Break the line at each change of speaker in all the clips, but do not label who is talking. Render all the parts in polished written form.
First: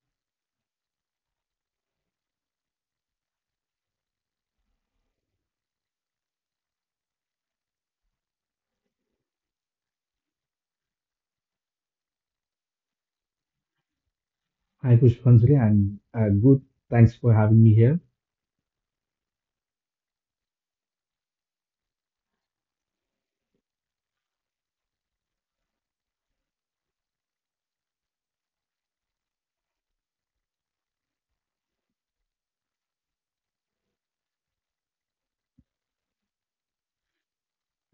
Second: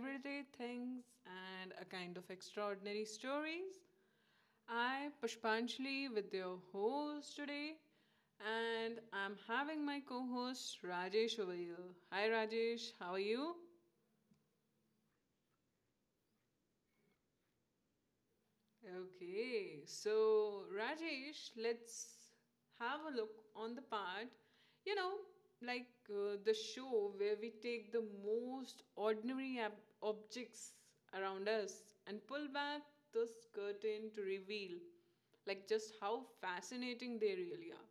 Everyday Things and a kind of extraordinary stories. I Pushpanchali with your host today and I'm having my co-host Rajesh over here. Hi Rajesh, how are you?
Hi Pushpanjali, I'm good. Thanks for having me here.
Okay, so Rajesh, let's have a look on the part, you know, like the show where we take the most ordinary objects around us and pull back this curtain to reveal, like, just how fascinating they really are.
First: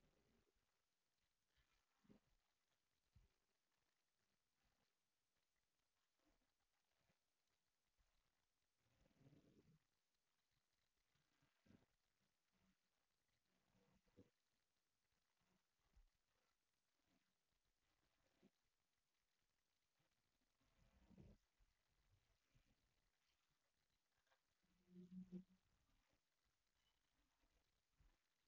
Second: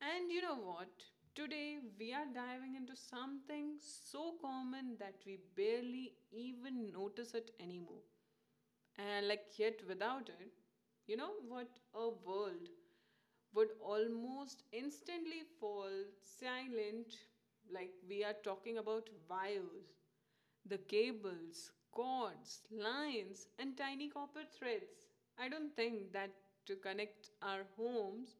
And you know what? Today we are diving into something so common that we barely even notice it anymore, and like yet without it, you know what, a world would almost instantly fall silent. Like we are talking about wires, the cables, cords, lines and tiny copper threads. I don't think that, to connect our homes,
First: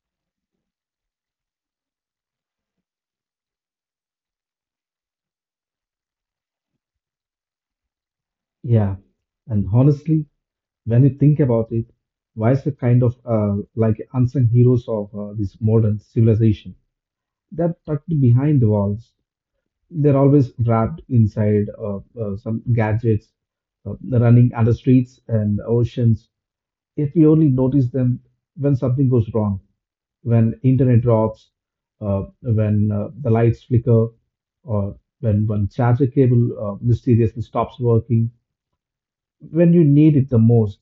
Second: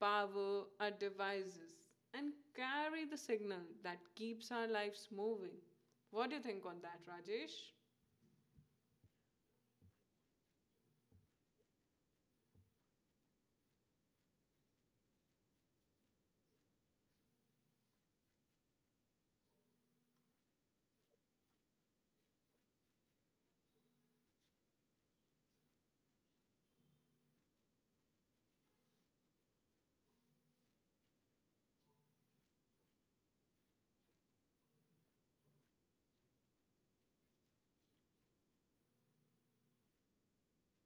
power our devices, and carry the signal that keeps our lives moving. What do you think on that, Rajesh?
Yeah, and honestly, when you think about it, why is the kind of like unsung heroes of this modern civilization that tucked behind the walls? They're always wrapped inside some gadgets, running under streets and oceans. If we only notice them when something goes wrong. When internet drops, when the lights flicker, or when one charger cable mysteriously stops working, when you need it the most.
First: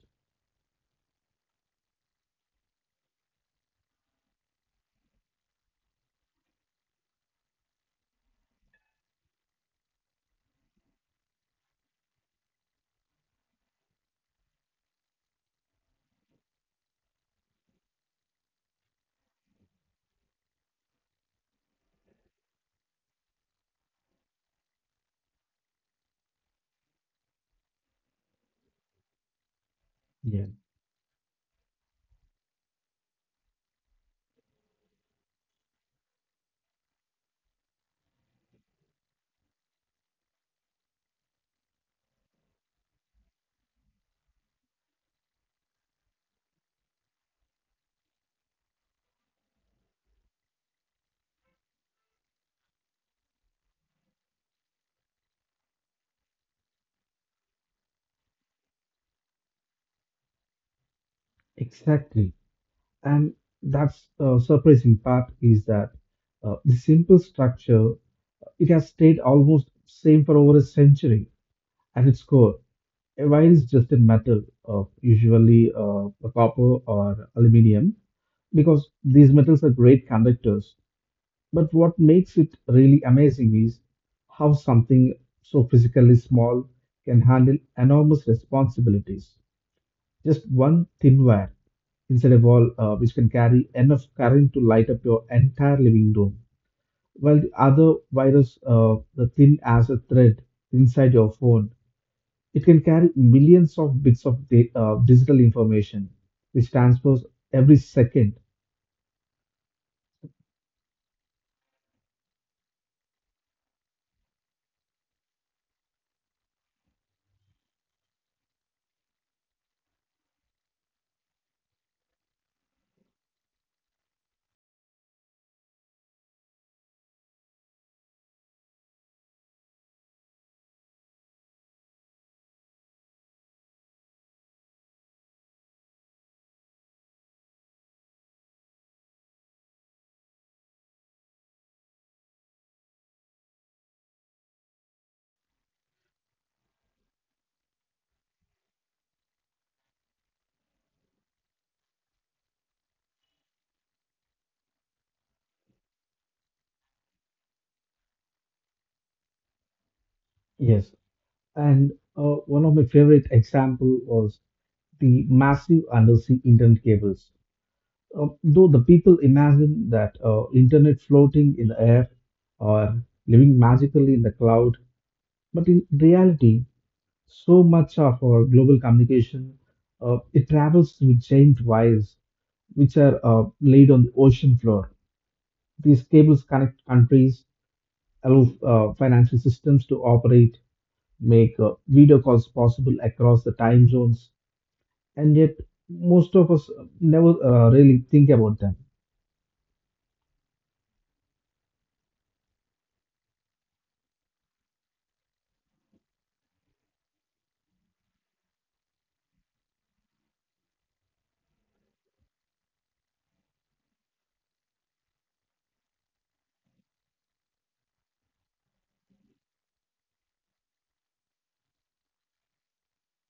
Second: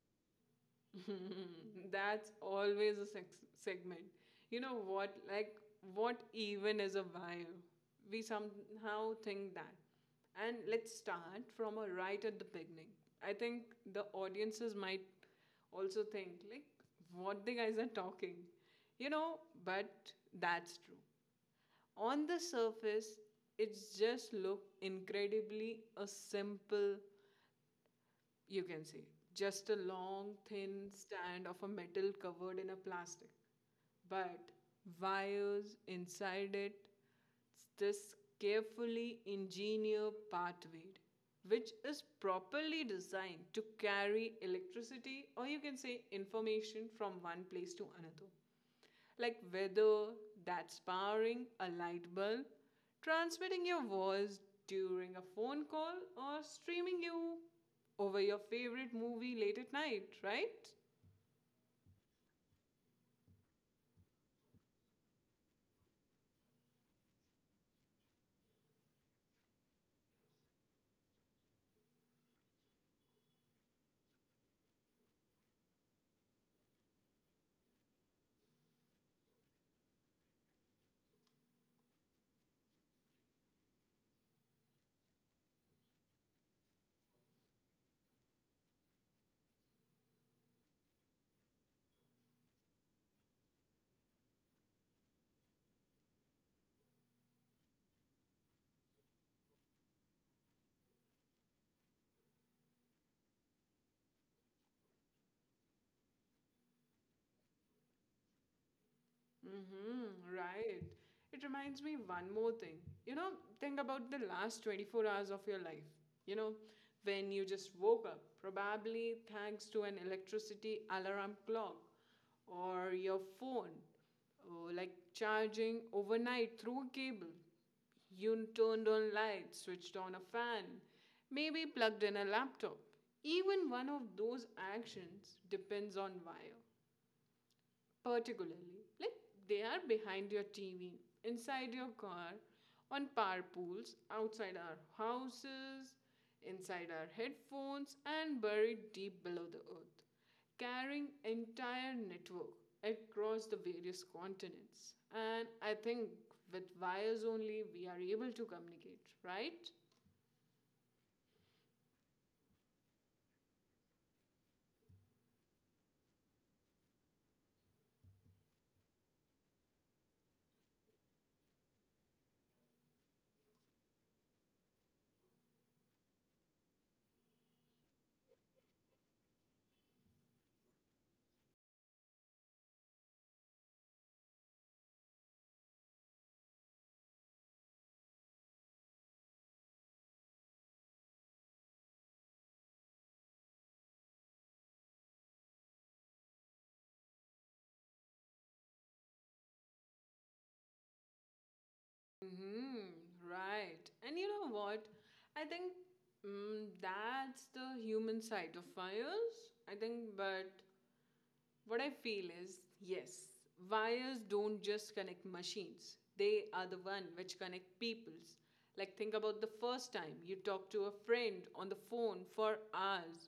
That's always a segment. You know what? Like, what even is a wire? We somehow think that. And let's start from a right at the beginning. I think the audiences might also think, like, what the guys are talking. You know, but that's true. On the surface, it's just look incredibly a simple, you can see just a long
Yeah.
thin stand of a metal covered in a plastic, but wires inside it, it's this carefully engineered pathway which is properly designed to carry electricity or you can say information from one place to another. Like whether that's powering a light bulb, transmitting your voice during a phone call, or streaming you over your favorite movie late at night, right?
Exactly. And that's the surprising part is that the simple structure, it has stayed almost same for over a century at its core. A wire is just a metal, usually copper or aluminium, because these metals are great conductors. But what makes it really amazing is how something so physically small can handle enormous responsibilities. Just one thin wire inside a wall, which can carry enough current to light up your entire living room, while the other virus, the thin as a thread inside your phone, it can carry millions of bits of digital information, which transfers every second.
Mm-hmm, right. It reminds me one more thing. You know, think about the last 24 hours of your life. You know, when you just woke up, probably thanks to an electricity alarm clock or your phone, or like charging overnight through a cable. You turned on lights, switched on a fan, maybe plugged in a laptop. Even one of those actions depends on wire, particularly like they are behind your TV, inside your car, on power pools outside our houses, inside our headphones, and buried deep below the earth, carrying entire network across the various continents. And I think with wires only we are able to communicate, right?
Yes. And one of my favorite example was the massive undersea internet cables. Though the people imagine that internet floating in the air or living magically in the cloud, but in reality, so much of our global communication it travels through giant wires which are laid on the ocean floor. These cables connect countries, allow financial systems to operate, make video calls possible across the time zones, and yet most of us never really think about them.
Mm-hmm, right. And you know what? I think that's the human side of fires. I think, but what I feel is yes, wires don't just connect machines, they are the one which connect peoples. Like, think about the first time you talked to a friend on the phone for hours,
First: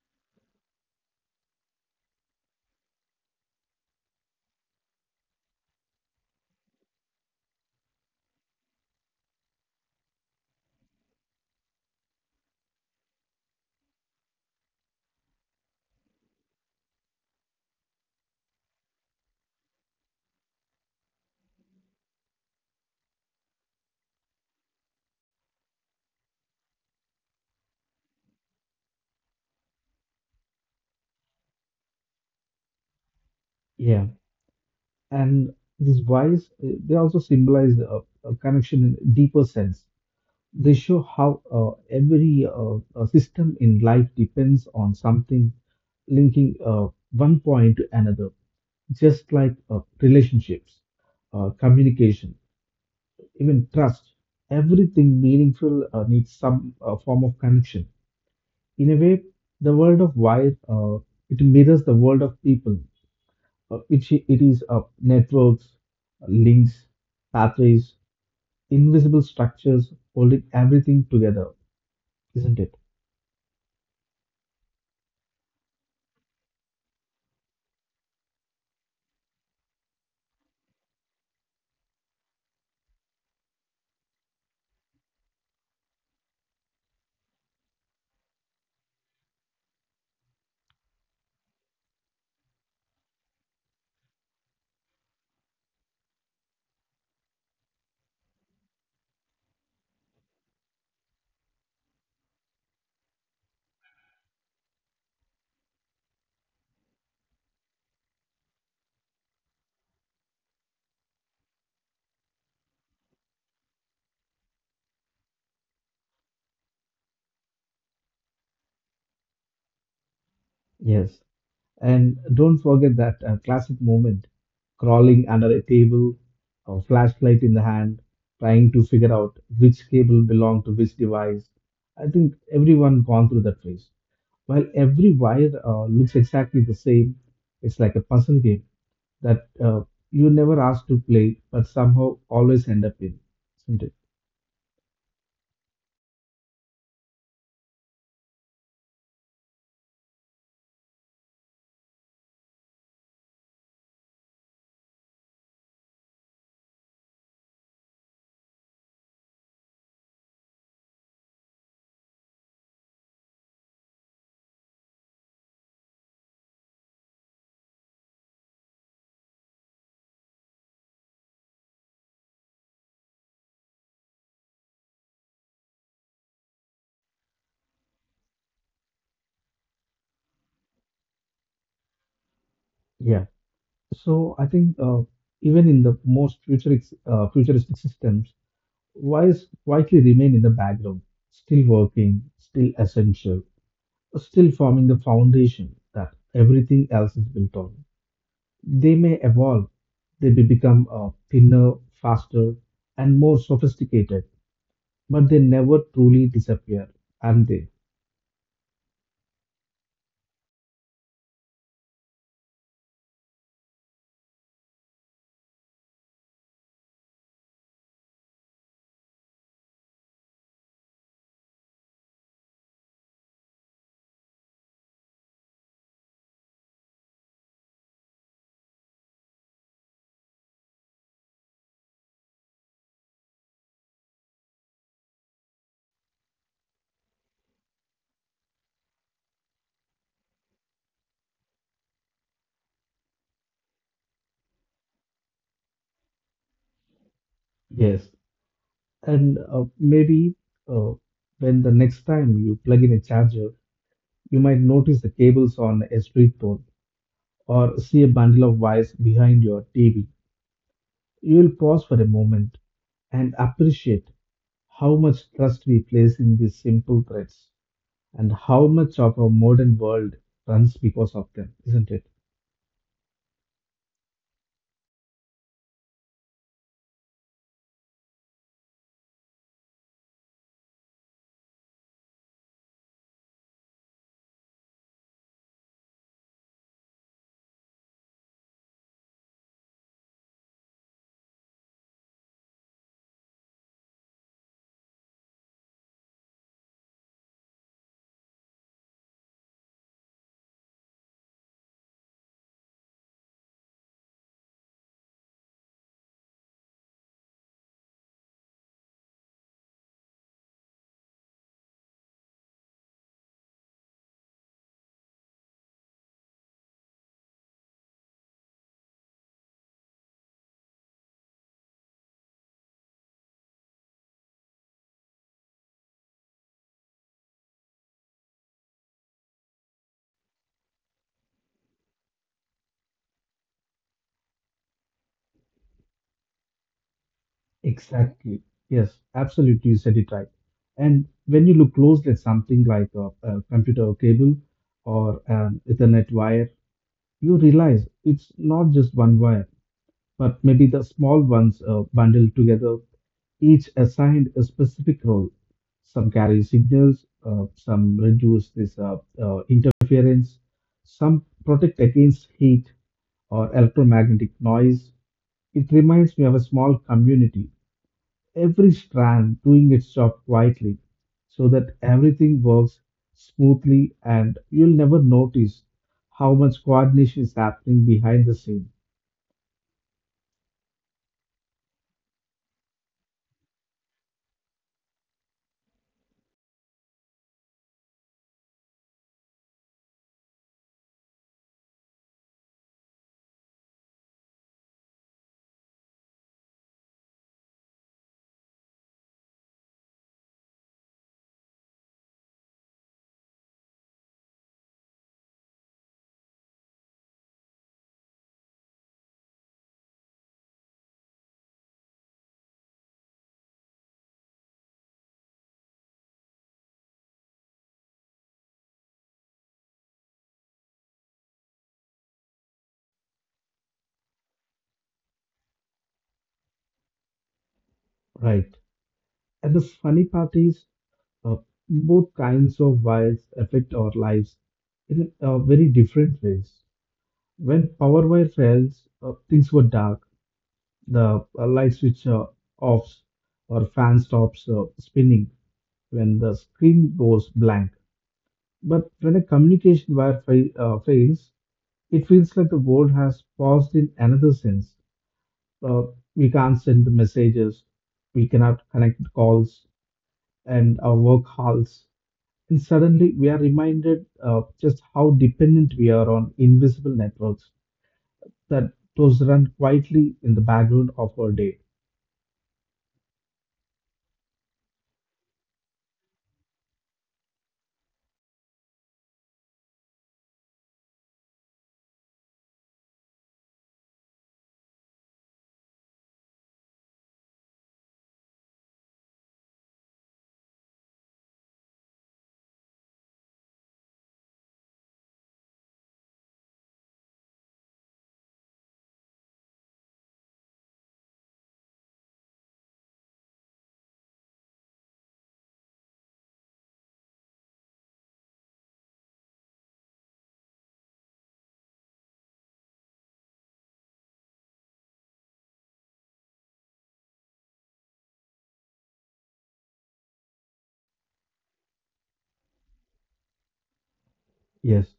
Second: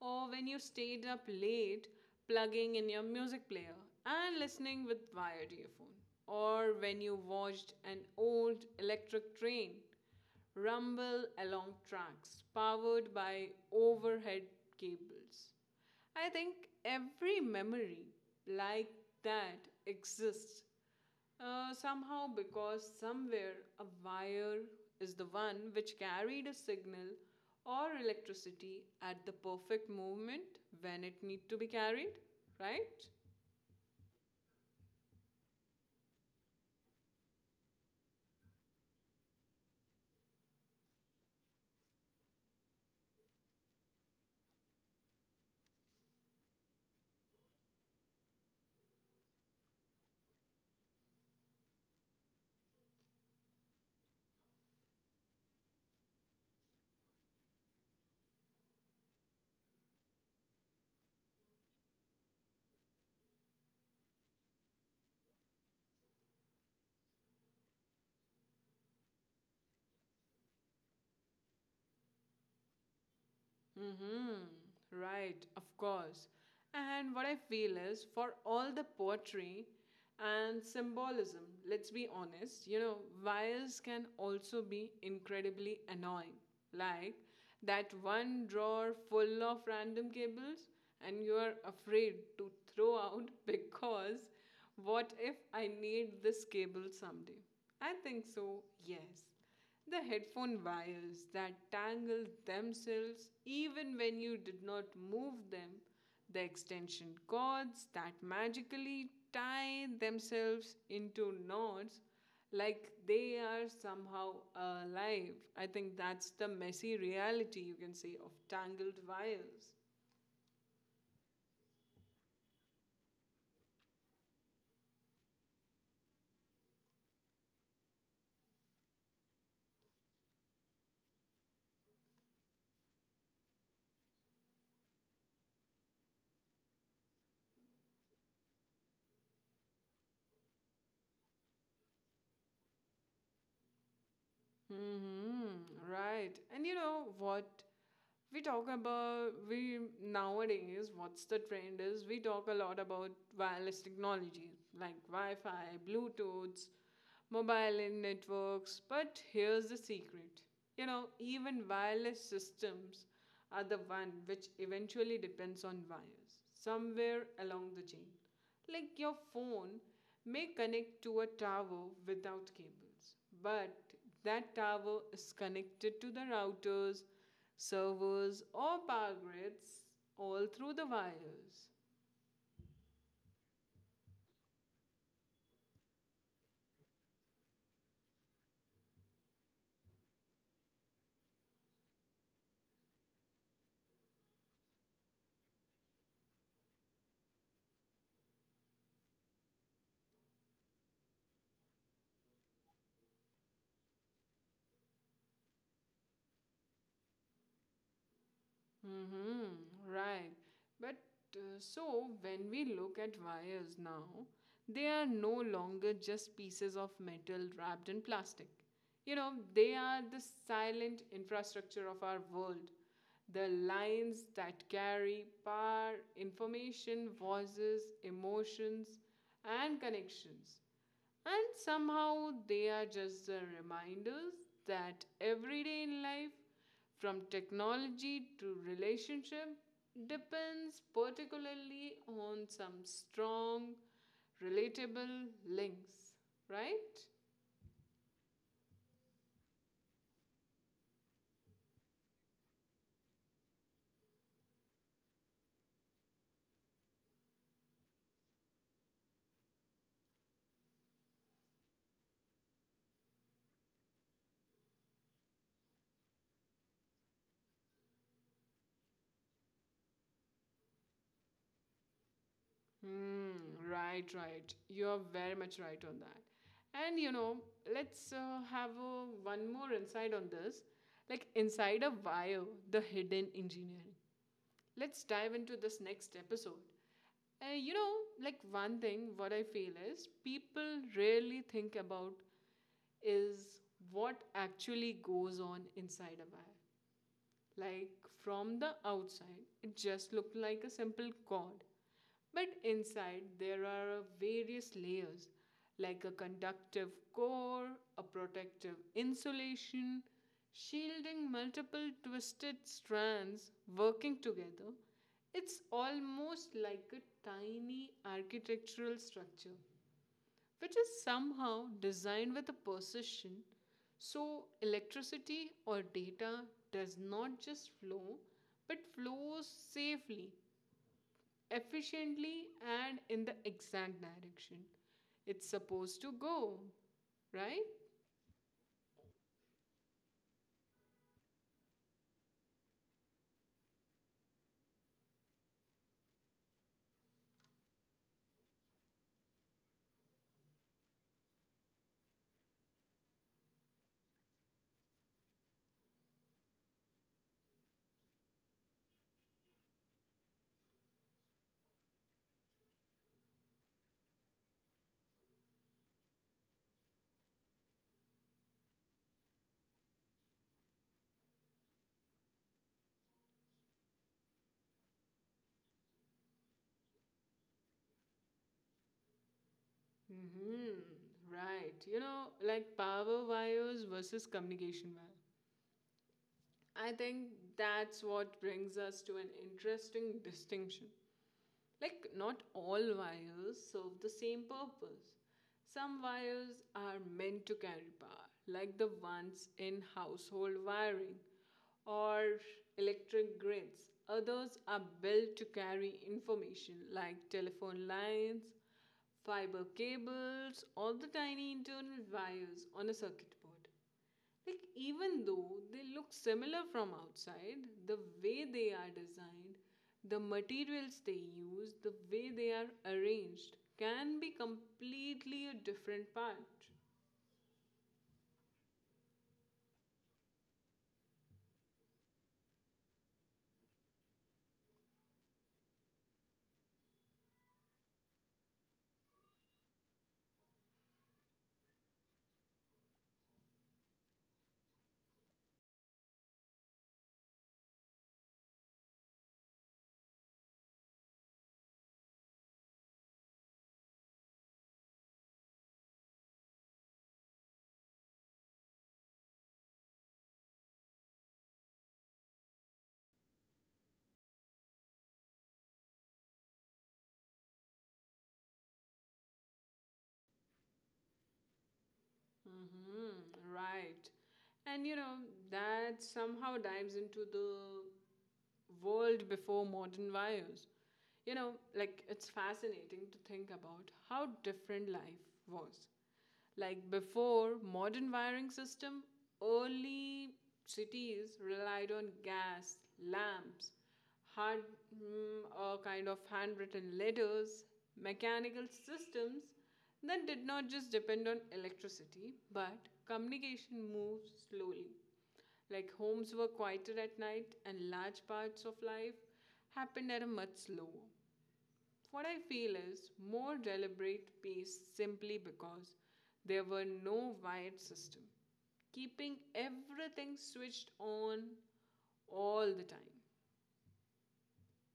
or when you stayed up late plugging in your music player and listening with wired earphone, or when you watched an old electric train rumble along tracks powered by overhead cables. I think every memory like that exists somehow because somewhere a wire is the one which carried a signal or electricity at the perfect moment when it need to be carried, right?
Yeah. And these wise, they also symbolize a connection in a deeper sense. They show how every system in life depends on something linking one point to another, just like relationships, communication, even trust. Everything meaningful needs some form of connection. In a way, the world of wires, it mirrors the world of people. It is networks, links, pathways, invisible structures holding everything together, isn't it?
Mm-hmm. Right, of course. And what I feel is for all the poetry and symbolism, let's be honest, you know, wires can also be incredibly annoying. Like that one drawer full of random cables, and you're afraid to throw out because what if I need this cable someday? I think so, yes. The headphone wires that tangle themselves even when you did not move them, the extension cords that magically tie themselves into knots like they are somehow alive. I think that's the messy reality, you can say, of tangled wires.
Yes. And don't forget that classic moment, crawling under a table, a flashlight in the hand, trying to figure out which cable belonged to which device. I think everyone gone through that phase. While every wire looks exactly the same, it's like a puzzle game that you never asked to play, but somehow always end up in, isn't it?
Mm-hmm, right. And you know what? We talk about we nowadays, what's the trend is, we talk a lot about wireless technology, like Wi-Fi, Bluetooths, mobile in networks. But here's the secret, you know, even wireless systems are the one which eventually depends on wires somewhere along the chain. Like your phone may connect to a tower without cables months. But that tower is connected to the routers, servers, or power grids all through the wires.
Yeah. So I think even in the most futuristic systems, wires quietly remain in the background, still working, still essential, still forming the foundation that everything else is built on. They may evolve, they may become thinner, faster, and more sophisticated, but they never truly disappear, and they?
Mm-hmm, right. But so when we look at wires now, they are no longer just pieces of metal wrapped in plastic. You know, they are the silent infrastructure of our world. The lines that carry power, information, voices, emotions, and connections. And somehow they are just the reminders that every day in life, from technology to relationship, depends particularly on some strong, relatable links, right?
Yes. And maybe uh, when the next time you plug in a charger, you might notice the cables on a street pole or see a bundle of wires behind your TV. You'll pause for a moment and appreciate how much trust we place in these simple threads and how much of our modern world runs because of them, isn't it?
Hmm, right, right. You're very much right on that. And you know, let's have one more insight on this. Like inside a wire, the hidden engineering. Let's dive into this next episode. You know, like one thing, what I feel is people rarely think about is what actually goes on inside a bag. Like from the outside, it just looked like a simple cord. But inside, there are various layers like a conductive core, a protective insulation, shielding multiple twisted strands working together. It's almost like a tiny architectural structure which is somehow designed with a precision so electricity or data does not just flow but flows safely, efficiently, and in the exact direction it's supposed to go, right?
Exactly. Yes, absolutely. You said it right. And when you look closely at something like a computer cable or an Ethernet wire, you realize it's not just one wire, but maybe the small ones bundled together, each assigned a specific role. Some carry signals, some reduce this interference, some protect against heat or electromagnetic noise. It reminds me of a small community, every strand doing its job quietly so that everything works smoothly and you'll never notice how much coordination is happening behind the scene.
Mm-hmm. Right. You know, like power wires versus communication wire. I think that's what brings us to an interesting distinction. Like, not all wires serve the same purpose. Some wires are meant to carry power, like the ones in household wiring or electric grids. Others are built to carry information, like telephone lines, fiber cables, or the tiny internal wires on a circuit board. Like, even though they look similar from outside, the way they are designed, the materials they use, the way they are arranged can be completely a different part.
Right. And the funny part is, uh, both kinds of wires affect our lives in very different ways. When power wire fails, things were dark. The light switch offs or fan stops spinning when the screen goes blank. But when a communication fails, it feels like the world has paused in another sense. Uh, we can't send the messages, we cannot connect the calls, and our work halts. And suddenly we are reminded just how dependent we are on invisible networks that those run quietly in the background of our day.
Mm-hmm, right. And you know, that somehow dives into the world before modern wires. You know, like it's fascinating to think about how different life was. Like before modern wiring system, early cities relied on gas, lamps, hard kind of handwritten letters, mechanical systems that did not just depend on electricity, but communication moved slowly. Like homes were quieter at night, and large parts of life happened at a much slower. What I feel is more deliberate pace simply because there were no wired system, keeping everything switched on all the time.
Yes.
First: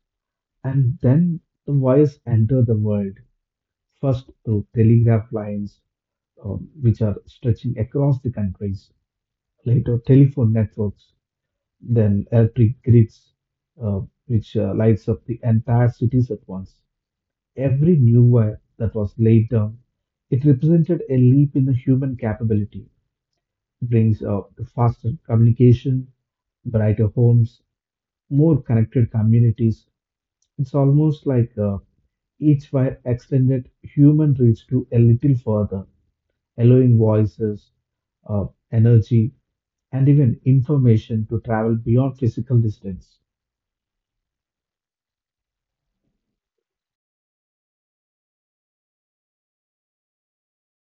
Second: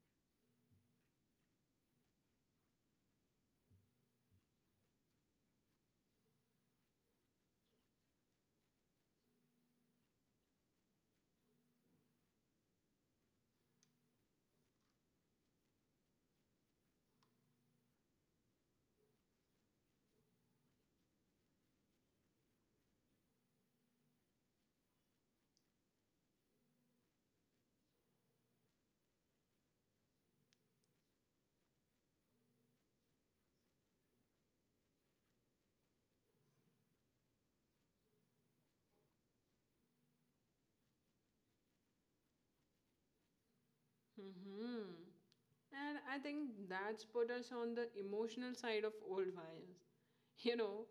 And then the wires enter the world, first through telegraph lines, which are stretching across the countries, later telephone networks, then electric grids, uh, which lights up the entire cities at once. Every new wire that was laid down, it represented a leap in the human capability. It brings faster communication, brighter homes, more connected communities. It's almost like each wire extended human reach to a little further, allowing voices, uh, energy, and even information to travel beyond physical distance.
Hmm. And I think that's put us on the emotional side of old wines. You know,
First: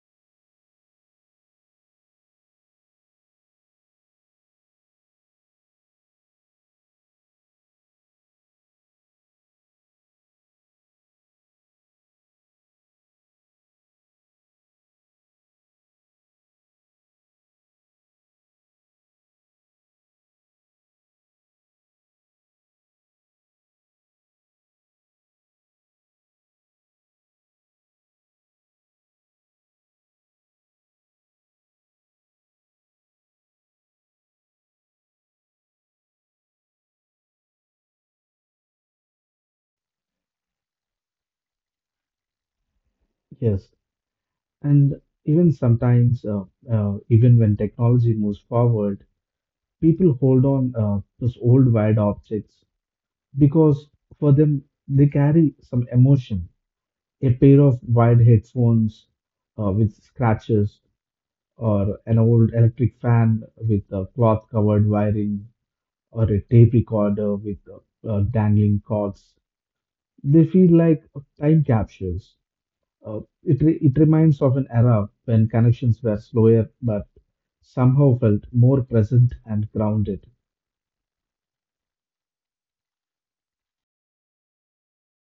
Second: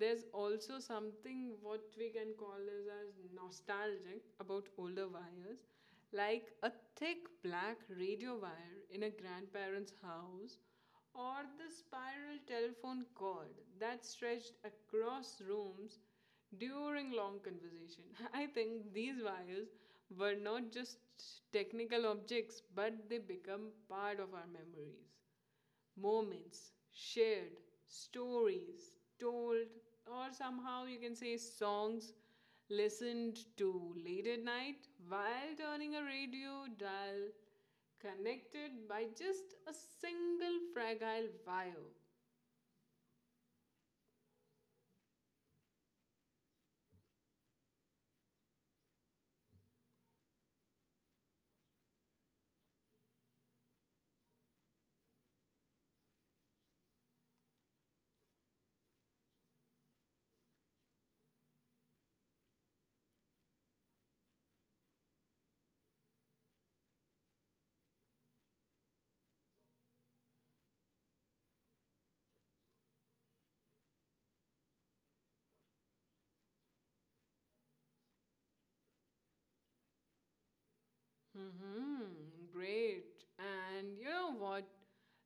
there's also something what we can call as nostalgic about older wires, like a thick black radio wire in a grandparent's house, or the spiral telephone cord that stretched across rooms during long conversation. I think these wires were not just technical objects, but they become part of our memories, moments shared, stories told, or somehow you can say songs listened to late at night while turning a radio dial, connected by just a single fragile wire.
Yes, and even sometimes, even when technology moves forward, people hold on those old wired objects because for them they carry some emotion. A pair of wired headphones with scratches, or an old electric fan with cloth covered wiring, or a tape recorder with dangling cords. They feel like time capsules. It reminds of an era when connections were slower but somehow felt more present and grounded.
Hmm, great. And you know what?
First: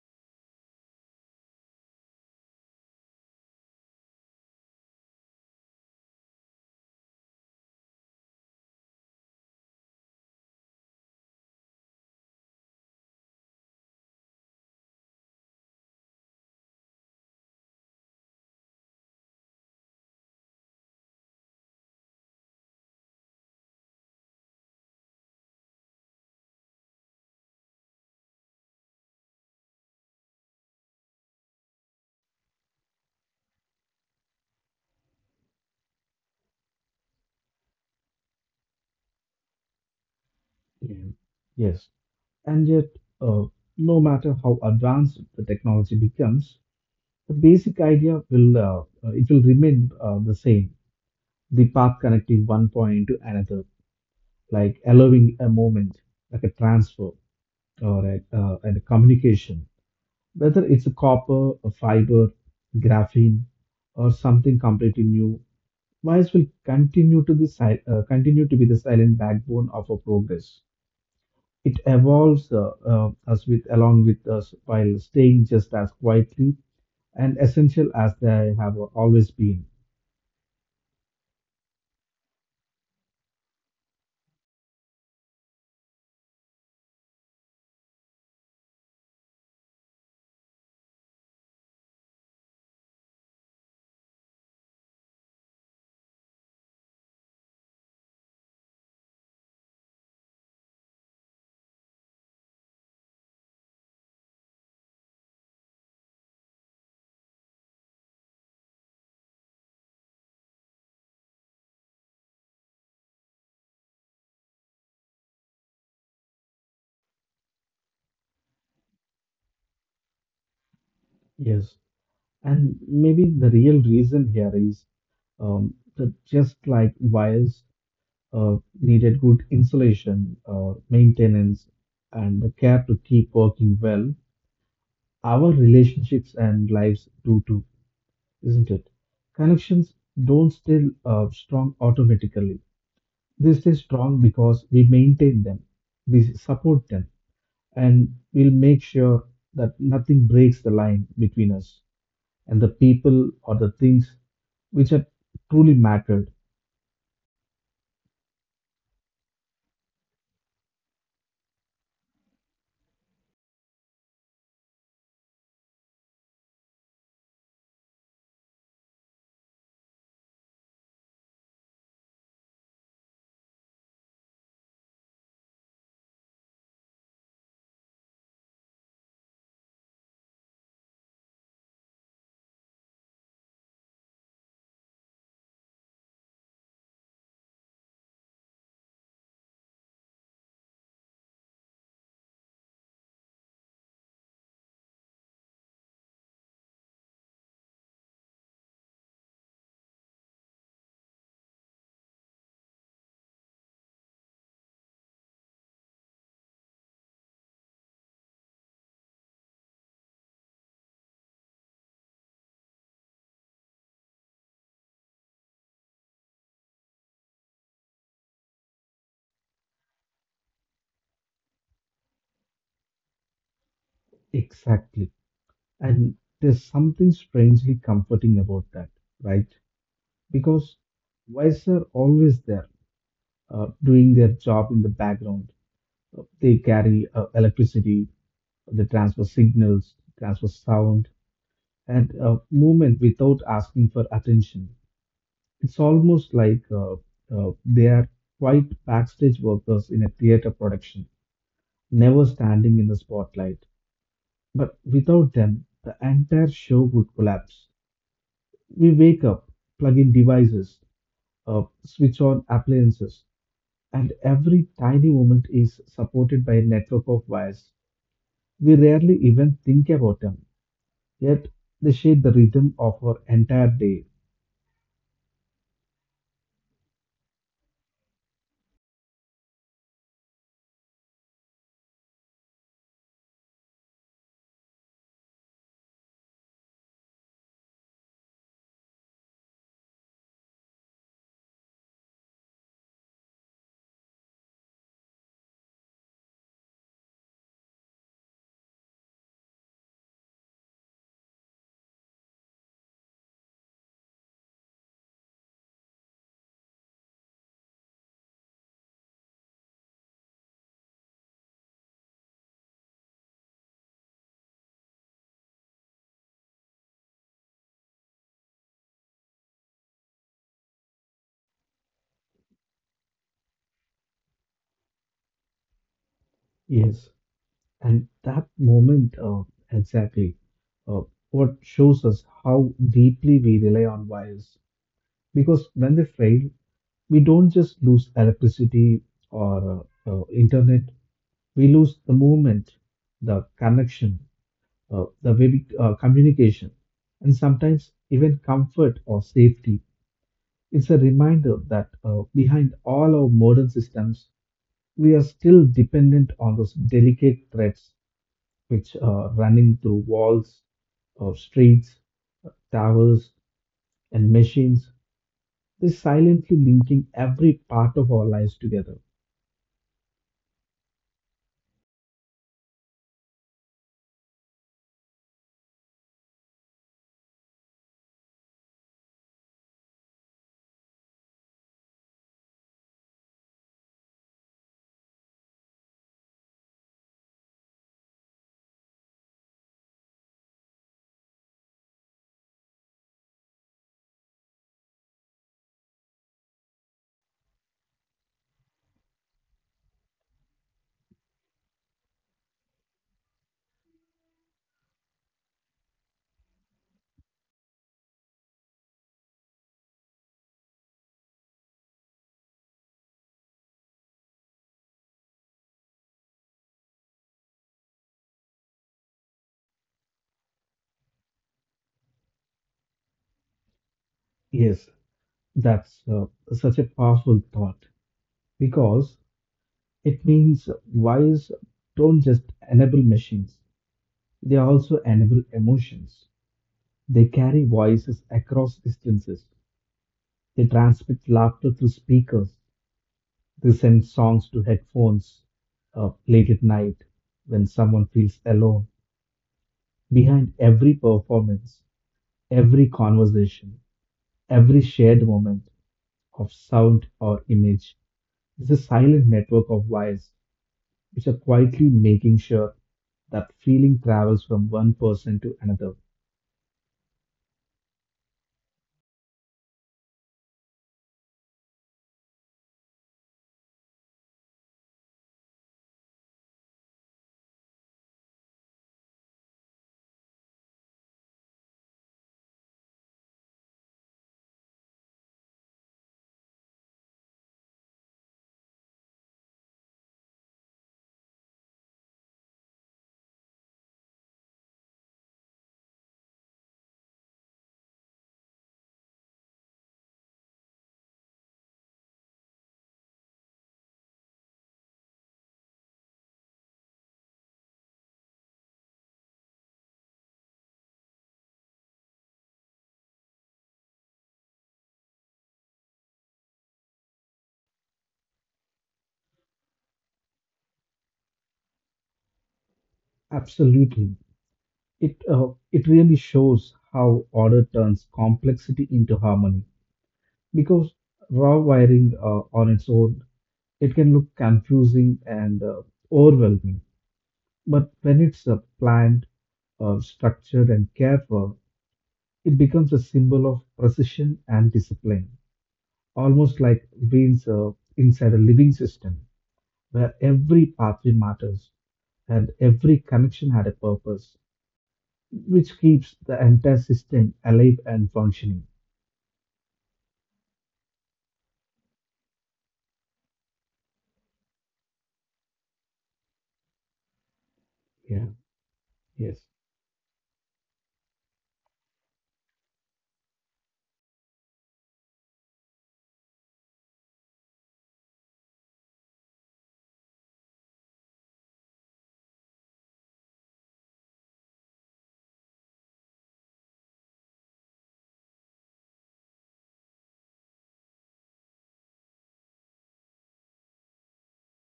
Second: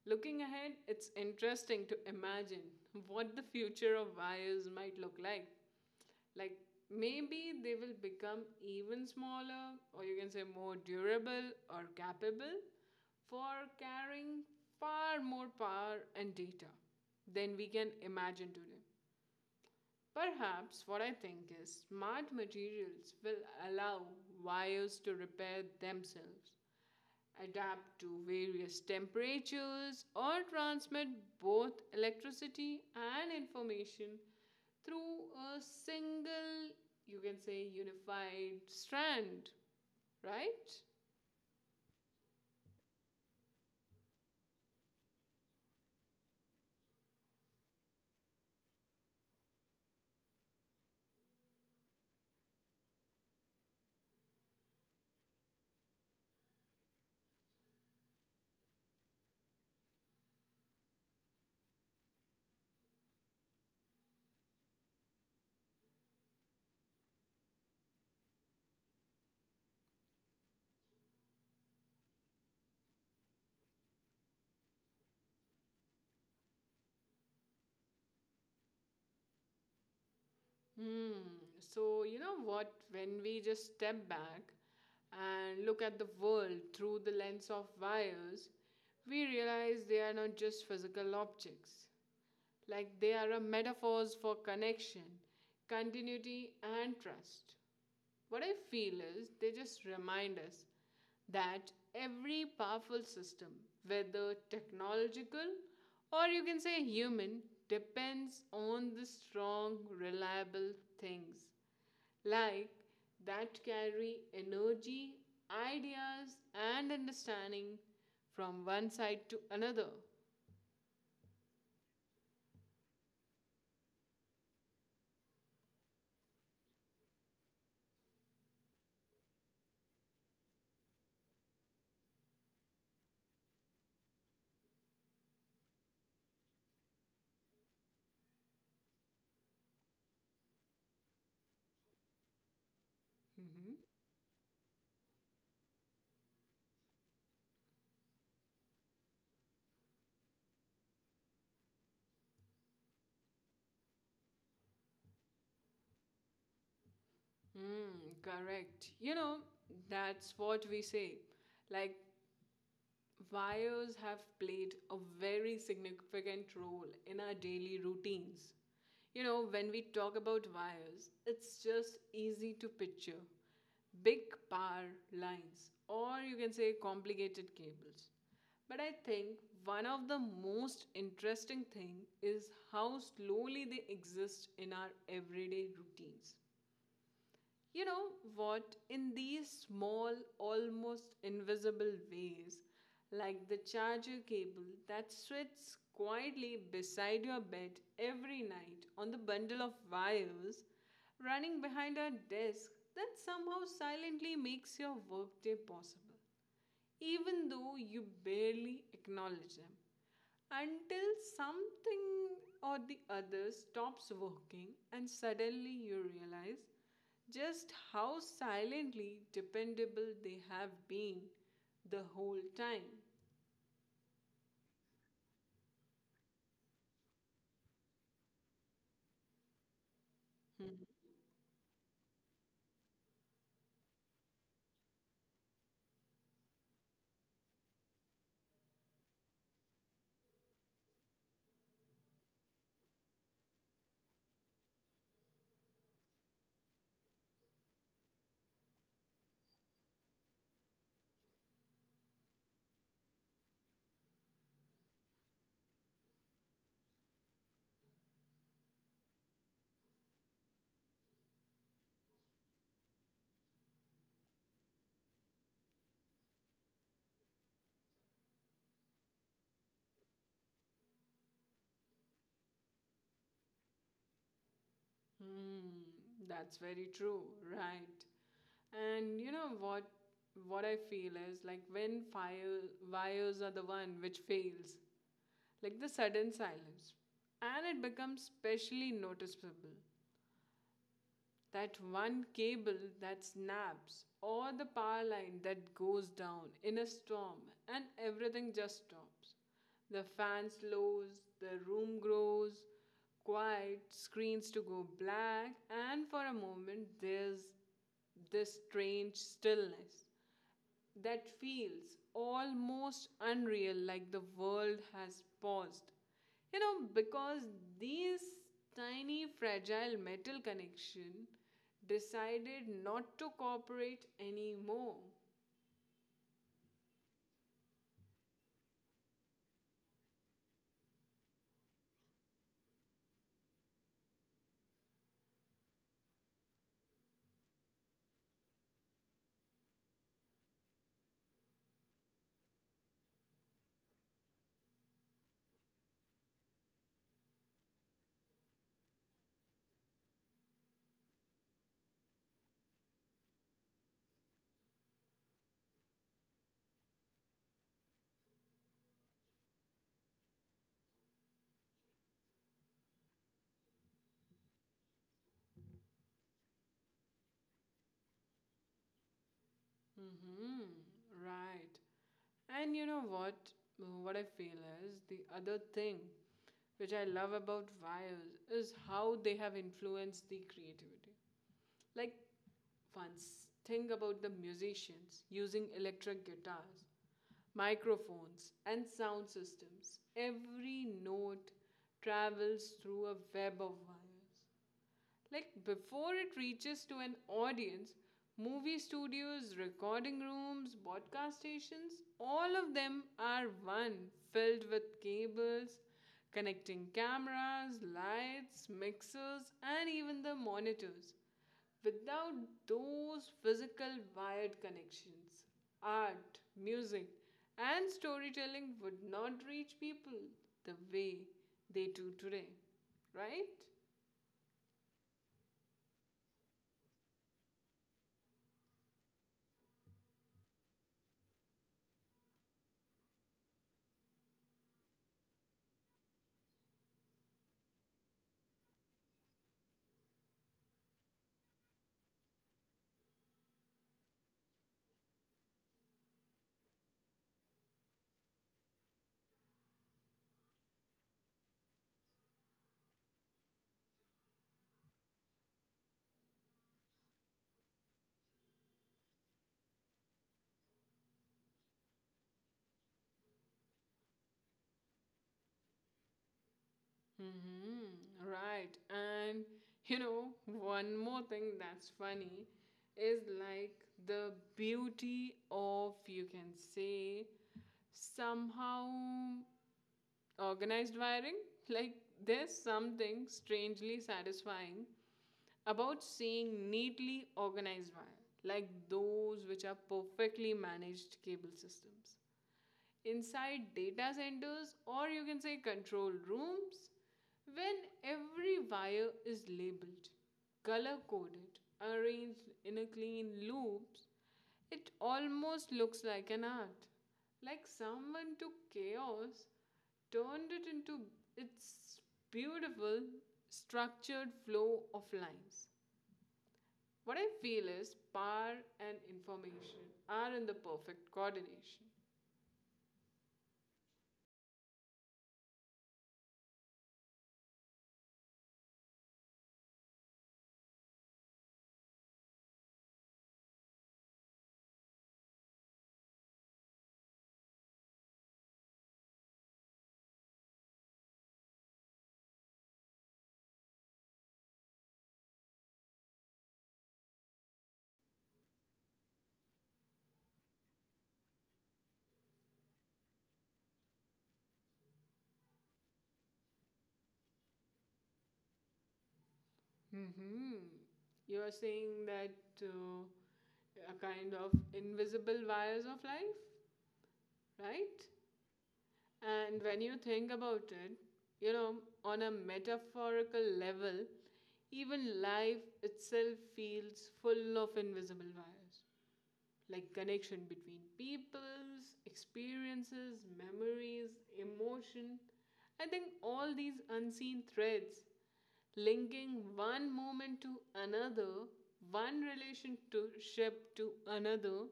Looking ahead, it's interesting to imagine what the future of wires might look like. Like maybe they will become even smaller, or you can say more durable or capable for carrying far more power and data than we can imagine today. Perhaps what I think is smart materials will allow wires to repair themselves, adapt to various temperatures, or transmit both electricity and information through a single, you can say, unified strand, right?
Yeah. Yes. And yet, uh, no matter how advanced the technology becomes, the basic idea will it will remain the same. The path connecting one point to another, like allowing a moment, like a transfer or a communication, whether it's a copper, a fiber, graphene, or something completely new. Mice will continue to be the silent backbone of our progress. It evolves us with along with us while staying just as quietly and essential as they have always been.
Hmm. So, you know what? When we just step back and look at the world through the lens of wires, we realize they are not just physical objects. Like they are a metaphors for connection, continuity, and trust. What I feel is they just remind us that every powerful system, whether technological or you can say human, depends on the strong, reliable things like that carry energy, ideas, and understanding from one side to another.
Yes, and maybe the real reason here is that just like wires uh, needed good insulation, maintenance, and the care to keep working well, our relationships and lives do too. Isn't it? Connections don't stay strong automatically. They stay
Mhm.
strong because we maintain them, we support them, and we'll make sure that nothing breaks the line between us and the people or the things which have truly mattered.
Mm, correct. You know, that's what we say. Like, wires have played a very significant role in our daily routines. You know, when we talk about wires, it's just easy to picture big power lines, or you can say complicated cables. But I think one of the most interesting thing is how slowly they exist in our everyday routines. You know what? In these small, almost invisible ways, like the charger cable that sits quietly beside your bed every night, on the bundle of wires running behind our desk that somehow silently makes your workday possible, even though you barely acknowledge them, until something or the other stops working and suddenly you realize just how silently dependable they have been the whole time.
Exactly. And there's something strangely comforting about that, right? Because wise are always there, doing their job in the background. They carry electricity. They transfer signals, transfer sound, and movement without asking for attention. It's almost like they are quite backstage workers in a theater production, never standing in the spotlight. But without them, the entire show would collapse. We wake up, plug in devices, switch on appliances, and every tiny moment is supported by a network of wires. We rarely even think about them. Yet they shape the rhythm of our entire day.
Hmm, that's very true, right? And you know what I feel is like when fire wires are the one which fails, like the sudden silence, and it becomes specially noticeable. That one cable that snaps, or the power line that goes down in a storm, and everything just stops. The fan slows, the room grows quiet, screens to go black, and for a moment there's this strange stillness that feels almost unreal, like the world has paused. You know, because these tiny, fragile metal connection decided not to cooperate anymore.
Yes, and that moment exactly uh, what shows us how deeply we rely on wires. Because when they fail, we don't just lose electricity or internet, we lose the movement, the connection, the way we, communication, and sometimes even comfort or safety. It's a reminder that behind all our modern systems, we are still dependent on those delicate threads which are running through walls or streets, towers, and machines. They're silently linking every part of our lives together.
Mm-hmm. Right. And you know what? What I feel is the other thing which I love about wires is how they have influenced the creativity. Like once, think about the musicians using electric guitars, microphones, and sound systems. Every note travels through a web of wires like before it reaches to an audience. Movie studios, recording rooms, podcast stations, all of them are one filled with cables connecting cameras, lights, mixers, and even the monitors. Without those physical wired connections, art, music, and storytelling would not reach people the way they do today, right?
Yes, that's such a powerful thought because it means wires don't just enable machines, they also enable emotions. They carry voices across distances. They transmit laughter through speakers, to send songs to headphones late at night when someone feels alone. Behind every performance, every conversation, every shared moment of sound or image is a silent network of wires which are quietly making sure that feeling travels from one person to another.
Mm-hmm. Right. And you know, one more thing that's funny is like the beauty of, you can say, somehow organized wiring. Like, there's something strangely satisfying about seeing neatly organized wire, like those which are perfectly managed cable systems inside data centers or you can say control rooms. When every wire is labeled, color coded, arranged in a clean loops, it almost looks like an art, like someone took chaos, turned it into its beautiful structured flow of lines. What I feel is power and information are in the perfect coordination.
Absolutely. It really shows how order turns complexity into harmony because raw wiring on its own it can look confusing and overwhelming, but when it's planned, structured and cared for, it becomes a symbol of precision and discipline, almost like being inside a living system where every pathway matters and every connection had a purpose which keeps the entire system alive and functioning.
Mm-hmm. You are saying that uh, a kind of invisible wires of life, right?
Yeah, yes,
And when you think about it, you know, on a metaphorical level, even life itself feels full of invisible wires, like connection between people's experiences, memories, emotion. I think all these unseen threads linking one moment to another, one relationship to another,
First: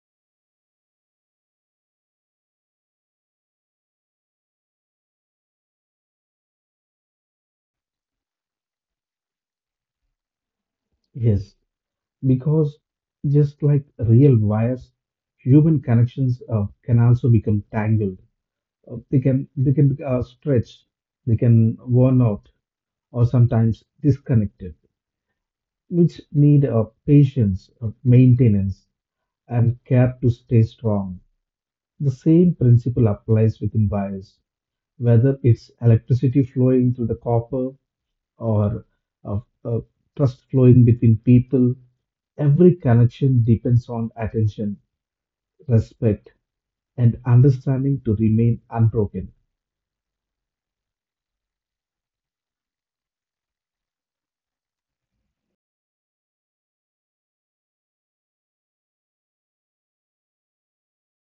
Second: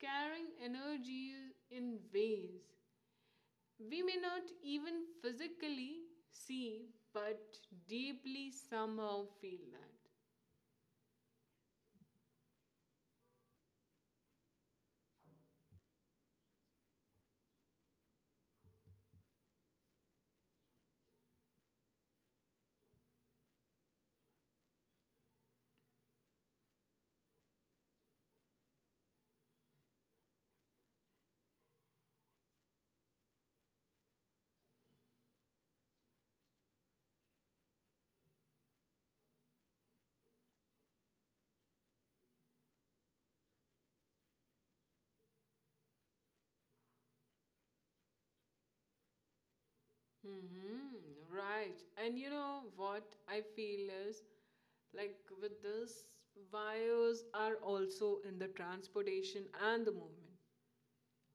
carrying energies in ways we may not even physically see but deeply somehow feel that.
yes. Because just like real wires, human connections can also become tangled. They can stretch, they can worn out, or sometimes disconnected, which need patience, maintenance, and care to stay strong. The same principle applies within wires, whether it's electricity flowing through the copper or uh, uh, trust flowing between people. Every connection depends on attention, respect, and understanding to remain unbroken.
Mm-hmm. Right. And you know what I feel is like with this, wires are also in the transportation and the movement.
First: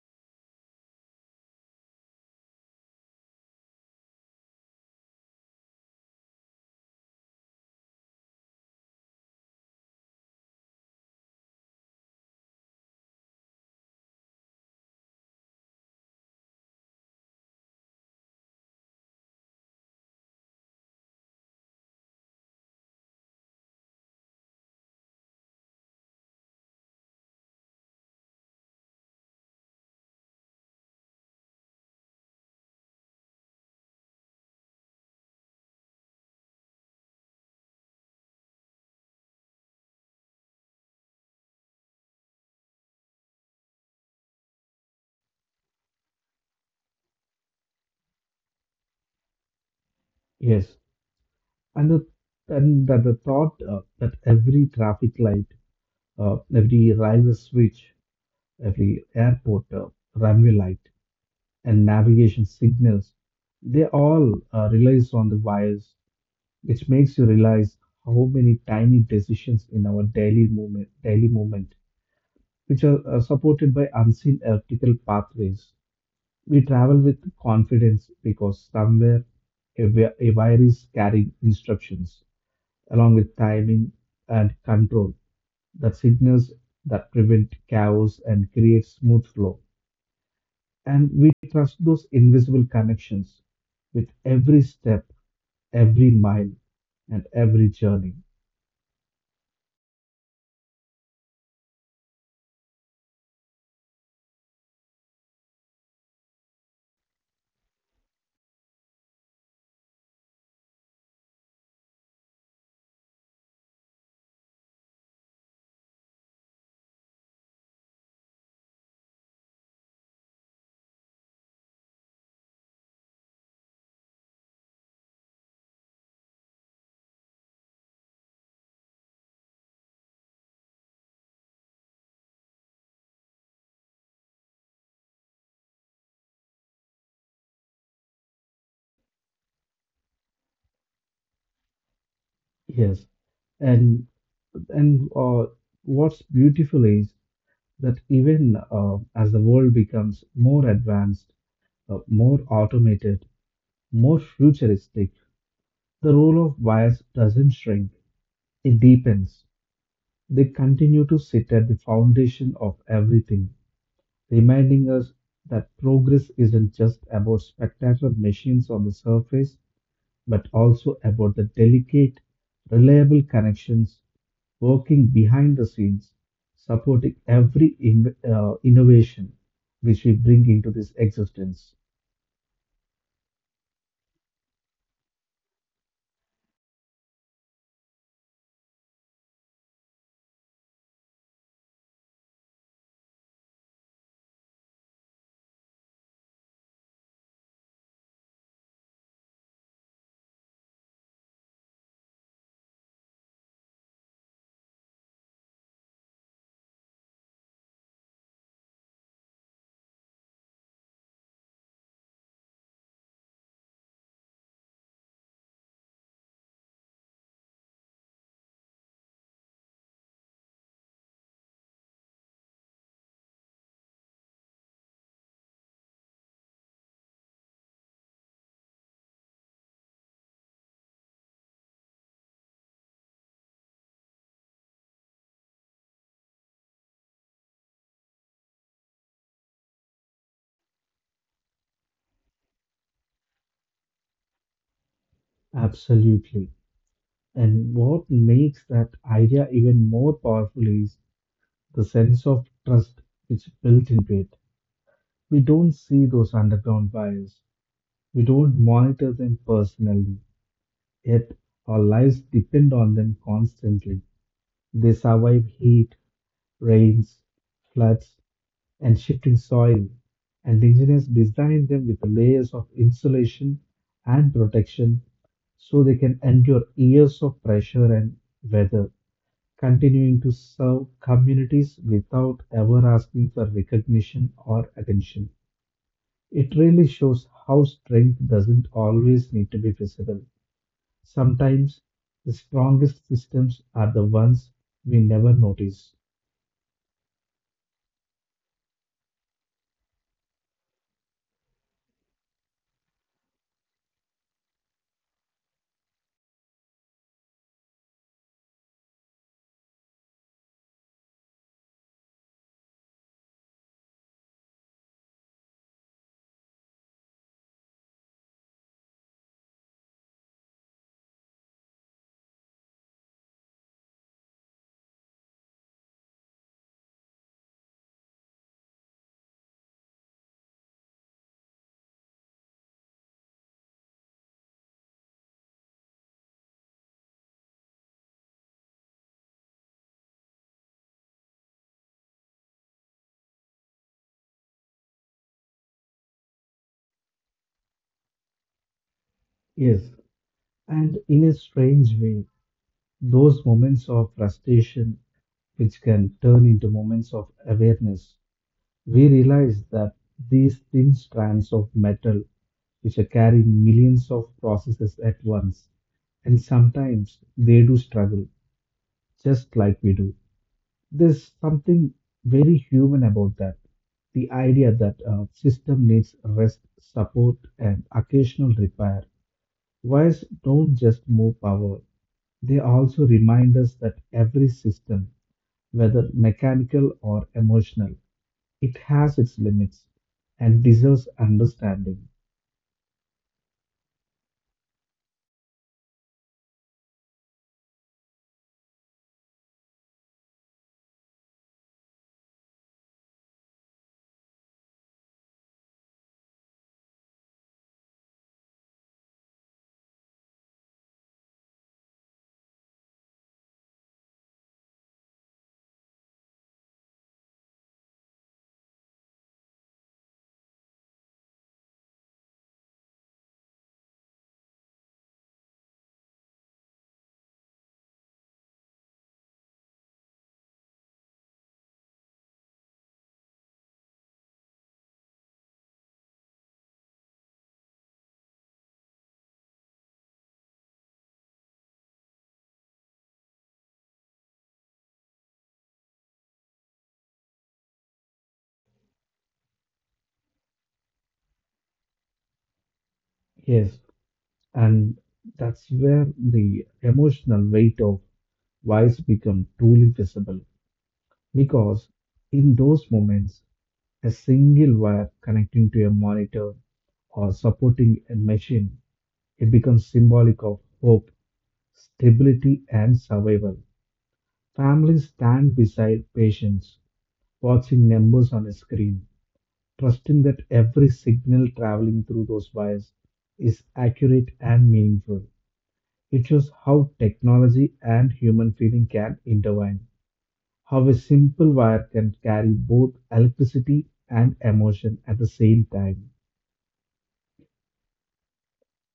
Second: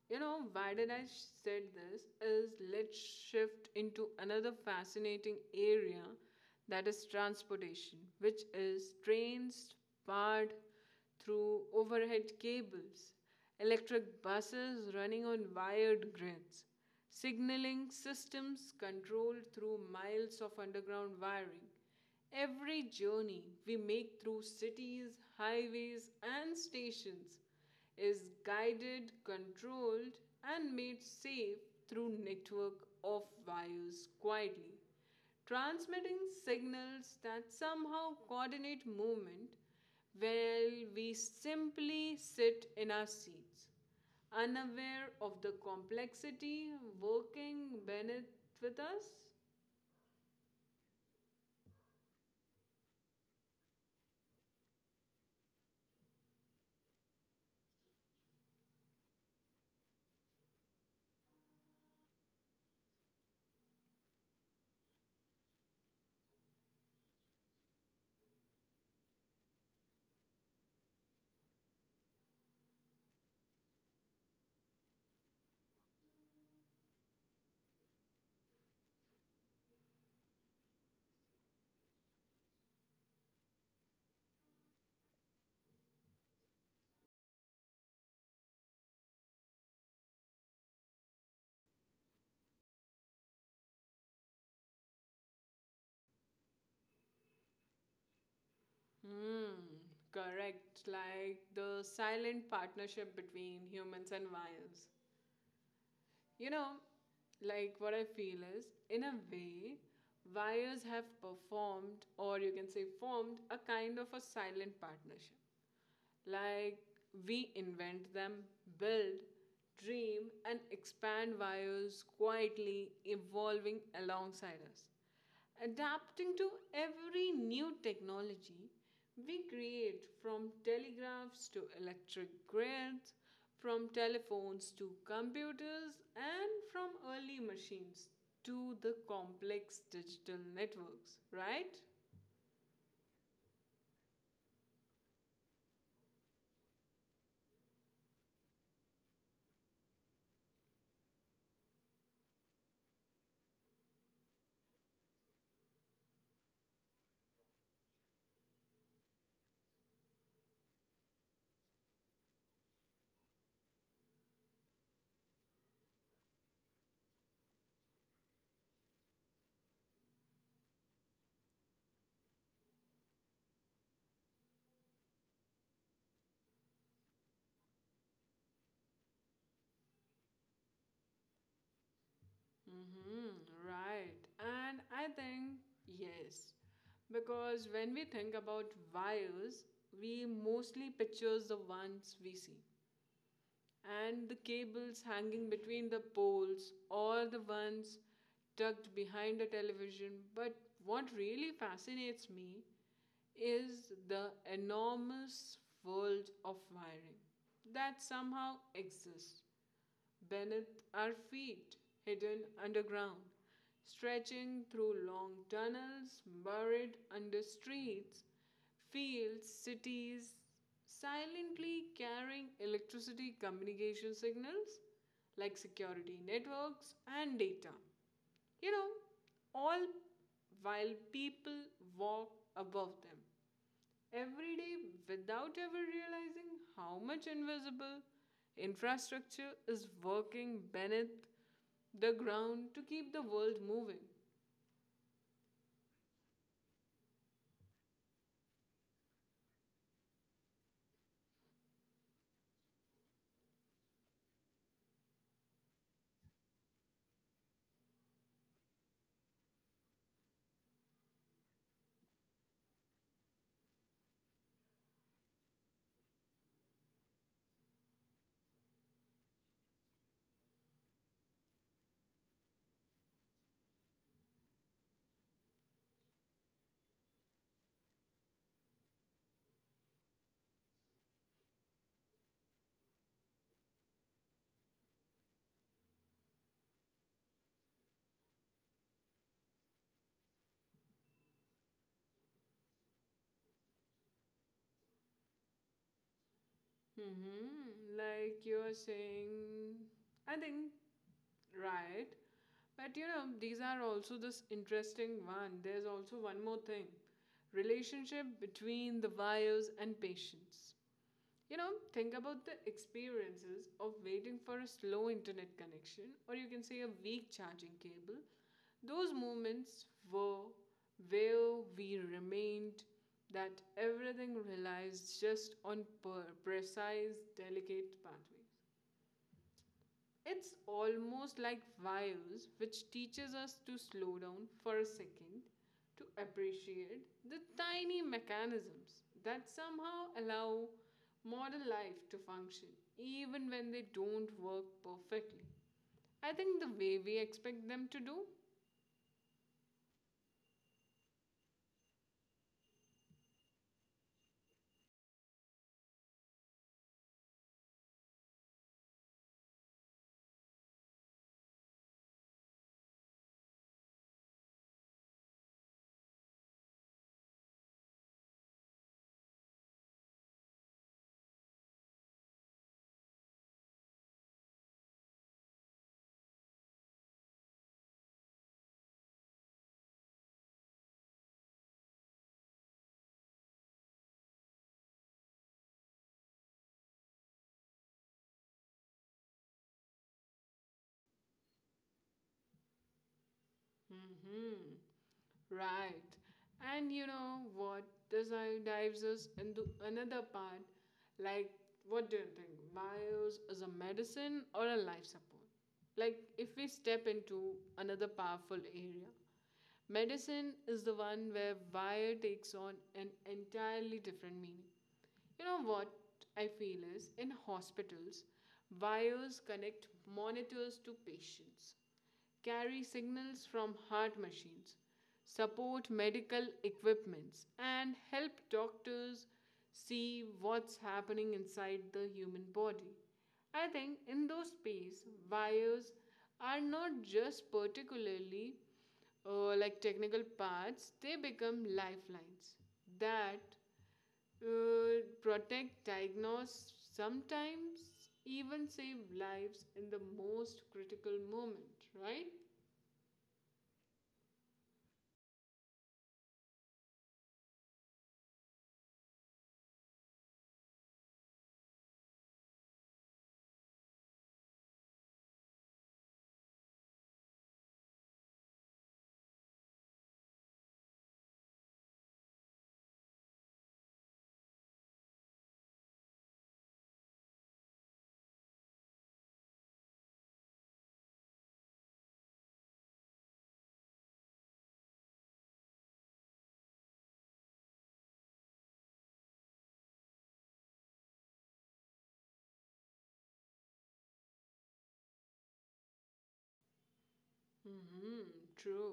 You know, why did I said this is, let's shift into another fascinating area, that is transportation, which is trains powered through overhead cables, electric buses running on wired grids, signaling systems controlled through miles of underground wiring. Every journey we make through cities, highways, and stations is guided, controlled, and made safe through network of wires quietly transmitting signals that somehow coordinate movement while we simply sit in our seats unaware of the complexity working beneath with us.
Yes, and the, and that the thought that every traffic light, every railway switch, every airport runway light, and navigation signals, they all relies on the wires, which makes you realize how many tiny decisions in our daily movement, which are supported by unseen electrical pathways. We travel with confidence because somewhere a wire is carrying instructions along with timing and control that signals that prevent chaos and create smooth flow. And we trust those invisible connections with every step, every mile, and every journey.
Hmm, correct. Like the silent partnership between humans and wires. You know, like what I feel is, in a way, wires have performed, or you can say formed, a kind of a silent partnership. Like we invent them, build, dream, and expand, wires quietly evolving alongside us. Adapting to every new technology we create, from telegraphs to electric grids, from telephones to computers, and from early machines to the complex digital networks, right?
Yes, and and what's beautiful is that even as the world becomes more advanced, more automated, more futuristic, the role of bias doesn't shrink, it deepens. They continue to sit at the foundation of everything, reminding us that progress isn't just about spectacular machines on the surface, but also about the delicate, reliable connections working behind the scenes, supporting every innovation which we bring into this existence.
Mm-hmm, right. And I think, yes, because when we think about wires, we mostly pictures the ones we see, and the cables hanging between the poles or the ones tucked behind the television. But what really fascinates me is the enormous world of wiring that somehow exists beneath our feet, hidden underground, stretching through long tunnels buried under streets, fields, cities, silently carrying electricity, communication signals like security networks and data. You know, all while people walk above them every day without ever realizing how much invisible infrastructure is working beneath the ground to keep the world moving.
Absolutely. And what makes that idea even more powerful is the sense of trust which built into it. We don't see those underground wires. We don't monitor them personally, yet our lives depend on them constantly. They survive heat, rains, floods, and shifting soil, and engineers designed them with layers of insulation and protection so they can endure years of pressure and weather, continuing to serve communities without ever asking for recognition or attention. It really shows how strength doesn't always need to be visible. Sometimes the strongest systems are the ones we never notice.
Hmm. Like you're saying, I think, right? But you know, these are also this interesting one. There's also one more thing, relationship between the wires and patients. You know, think about the experiences of waiting for a slow internet connection, or you can say a weak charging cable. Those moments were where we remained that everything relies just on precise, delicate pathways. It's almost like views, which teaches us to slow down for a second to appreciate the tiny mechanisms that somehow allow modern life to function, even when they don't work perfectly. I think the way we expect them to do.
Yes, and in a strange way, those moments of frustration which can turn into moments of awareness, we realize that these thin strands of metal, which are carrying millions of processes at once, and sometimes they do struggle just like we do. There's something very human about that. The idea that a system needs rest, support, and occasional repair. Wires don't just move power, they also remind us that every system, whether mechanical or emotional, it has its limits and deserves understanding.
Hmm. Right. And you know what? Dives us into another part. Like, what do you think? Bios is a medicine or a life support? Like, if we step into another powerful area, medicine is the one where wire takes on an entirely different meaning. You know what I feel is in hospitals, wires connect monitors to patients, carry signals from heart machines, support medical equipments, and help doctors see what's happening inside the human body. I think in those space, wires are not just particularly like technical parts, they become lifelines that protect, diagnose, sometimes even save lives in the most critical moment, right?
Yes. And that's where the emotional weight of wise become truly visible because in those moments, a single wire connecting to a monitor or supporting a machine, it becomes symbolic of hope, stability, and survival. Families stand beside patients, watching numbers on a screen, trusting that every signal traveling through those wires is accurate and meaningful. It shows how technology and human feeling can intertwine, how a simple wire can carry both electricity and emotion at the same time.
Hmm, true.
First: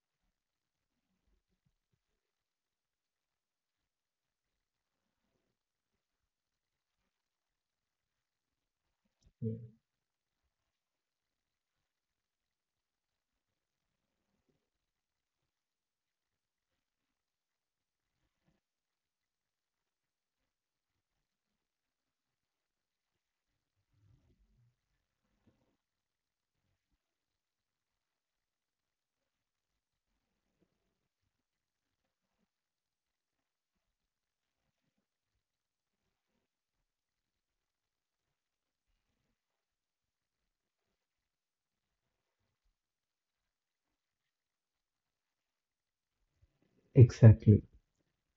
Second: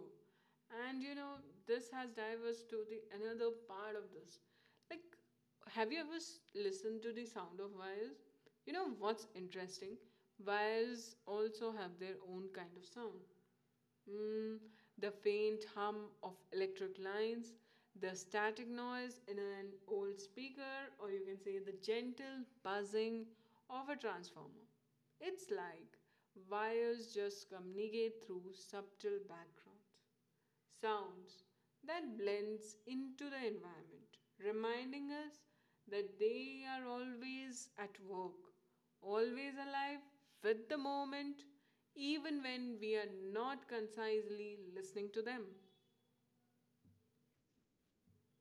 And you know, this has diverged to the another part of this. Like, have you ever listened to the sound of wires? You know what's interesting? Wires also have their own kind of sound. Mm, the faint hum of electric lines, the static noise in an old speaker, or you can say the gentle buzzing of a transformer. It's like wires just communicate through subtle backgrounds sounds that blends into the environment, reminding us that they are always at work, always alive with the moment, even when we are not concisely listening to them.
Exactly.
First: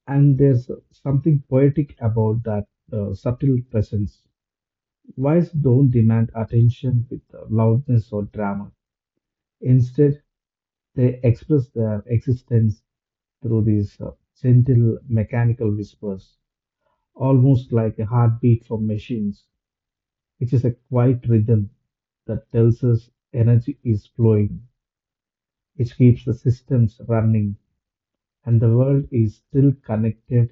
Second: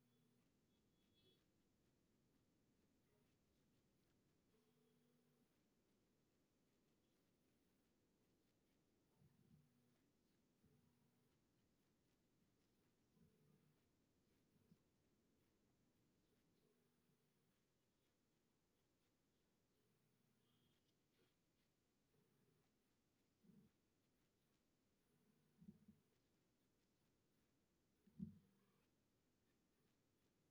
And there's something poetic about that subtle presence. Wires don't demand attention with loudness or drama. Instead, they express their existence through these gentle mechanical whispers, almost like a heartbeat from machines. It is a quiet rhythm that tells us energy is flowing, which keeps the systems running, and the world is still connected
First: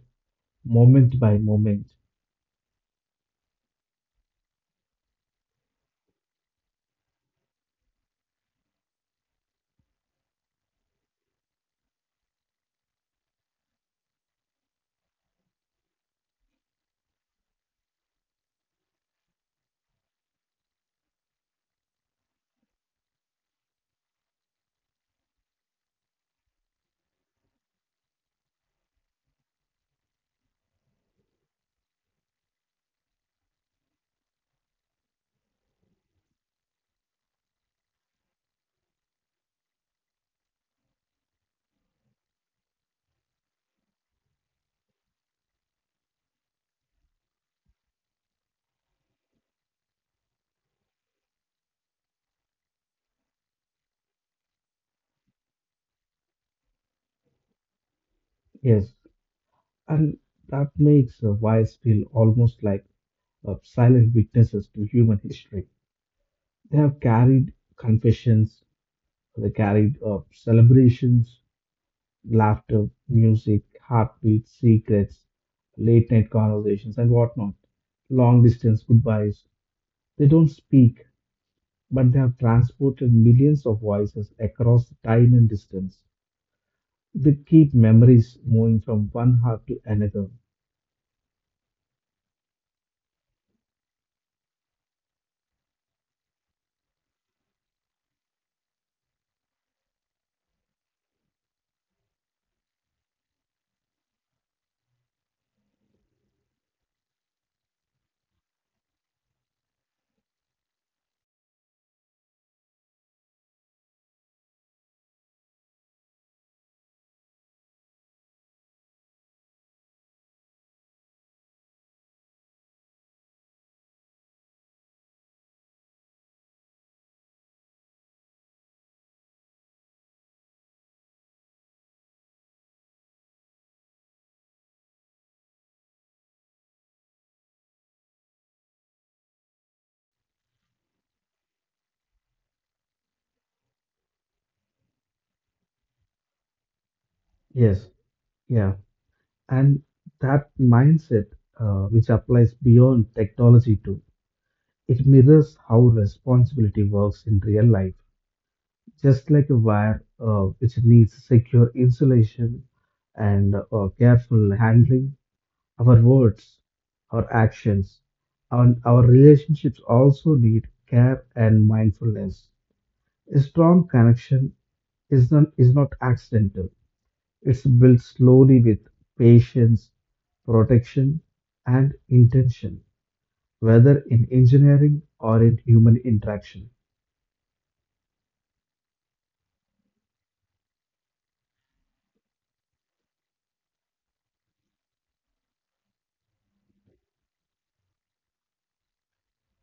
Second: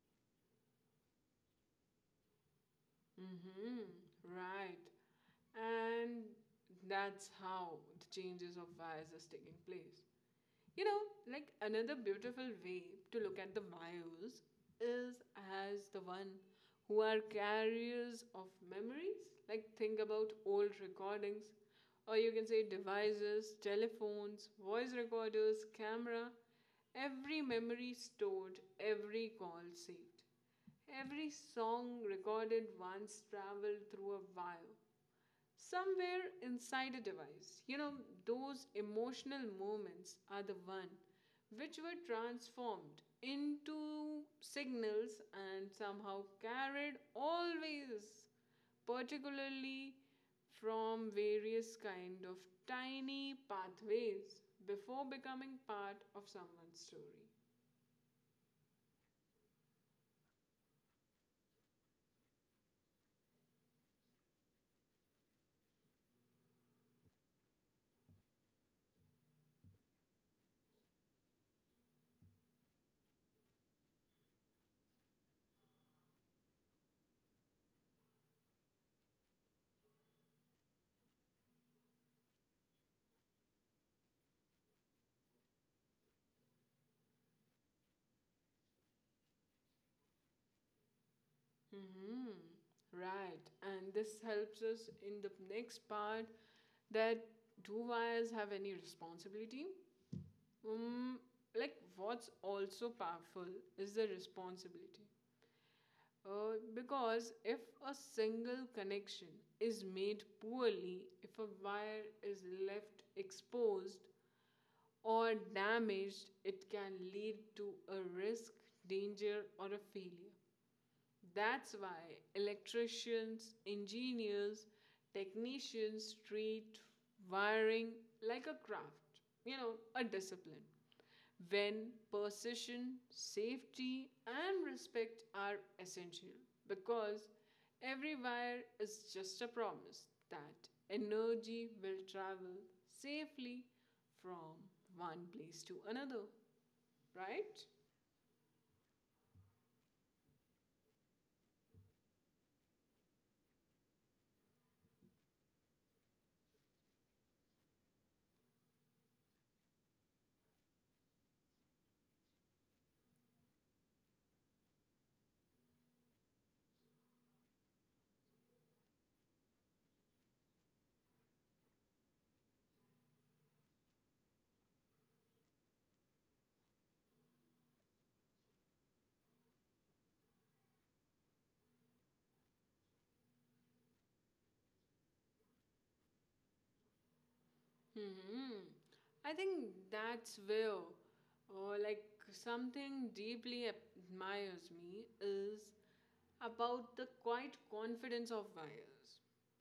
moment by moment.
Mm-hmm. Right. And that's how the changes of wires is taking place. You know, like another beautiful way to look at the myos is as the one who are carriers of memories. Like think about old recordings, or you can say devices, telephones, voice recorders, camera, every memory stored, every call saved. Every song recorded once traveled through a wire, somewhere inside a device. You know, those emotional moments are the one which were transformed into signals and somehow carried always, particularly from various kind of tiny pathways before becoming part of someone's story.
Yes, and that makes wise feel almost like silent witnesses to human history. They have carried confessions, they carried celebrations, laughter, music, heartbeat, secrets, late night conversations, and whatnot. Long distance goodbyes. They don't speak, but they have transported millions of voices across time and distance. They keep memories moving from one heart to another.
Mm-hmm. Right. And this helps us in the next part, that do wires have any responsibility? Um, like, what's also powerful is the responsibility. Because if a single connection is made poorly, if a wire is left exposed or damaged, it can lead to a risk, danger, or a failure. That's why electricians, engineers, technicians treat wiring like a craft, you know, a discipline. When precision, safety, and respect are essential, because every wire is just a promise that energy will travel safely from one place to another, right?
Yes, yeah. And that mindset, which applies beyond technology too, it mirrors how responsibility works in real life. Just like a wire, which needs secure insulation and careful handling, our words, our actions, and our relationships also need care and mindfulness. A strong connection is not accidental, it's built slowly with patience, protection, and intention, whether in engineering or in human interaction.
Hmm. I think that's where, or like something deeply admires me is about the quiet confidence of wires.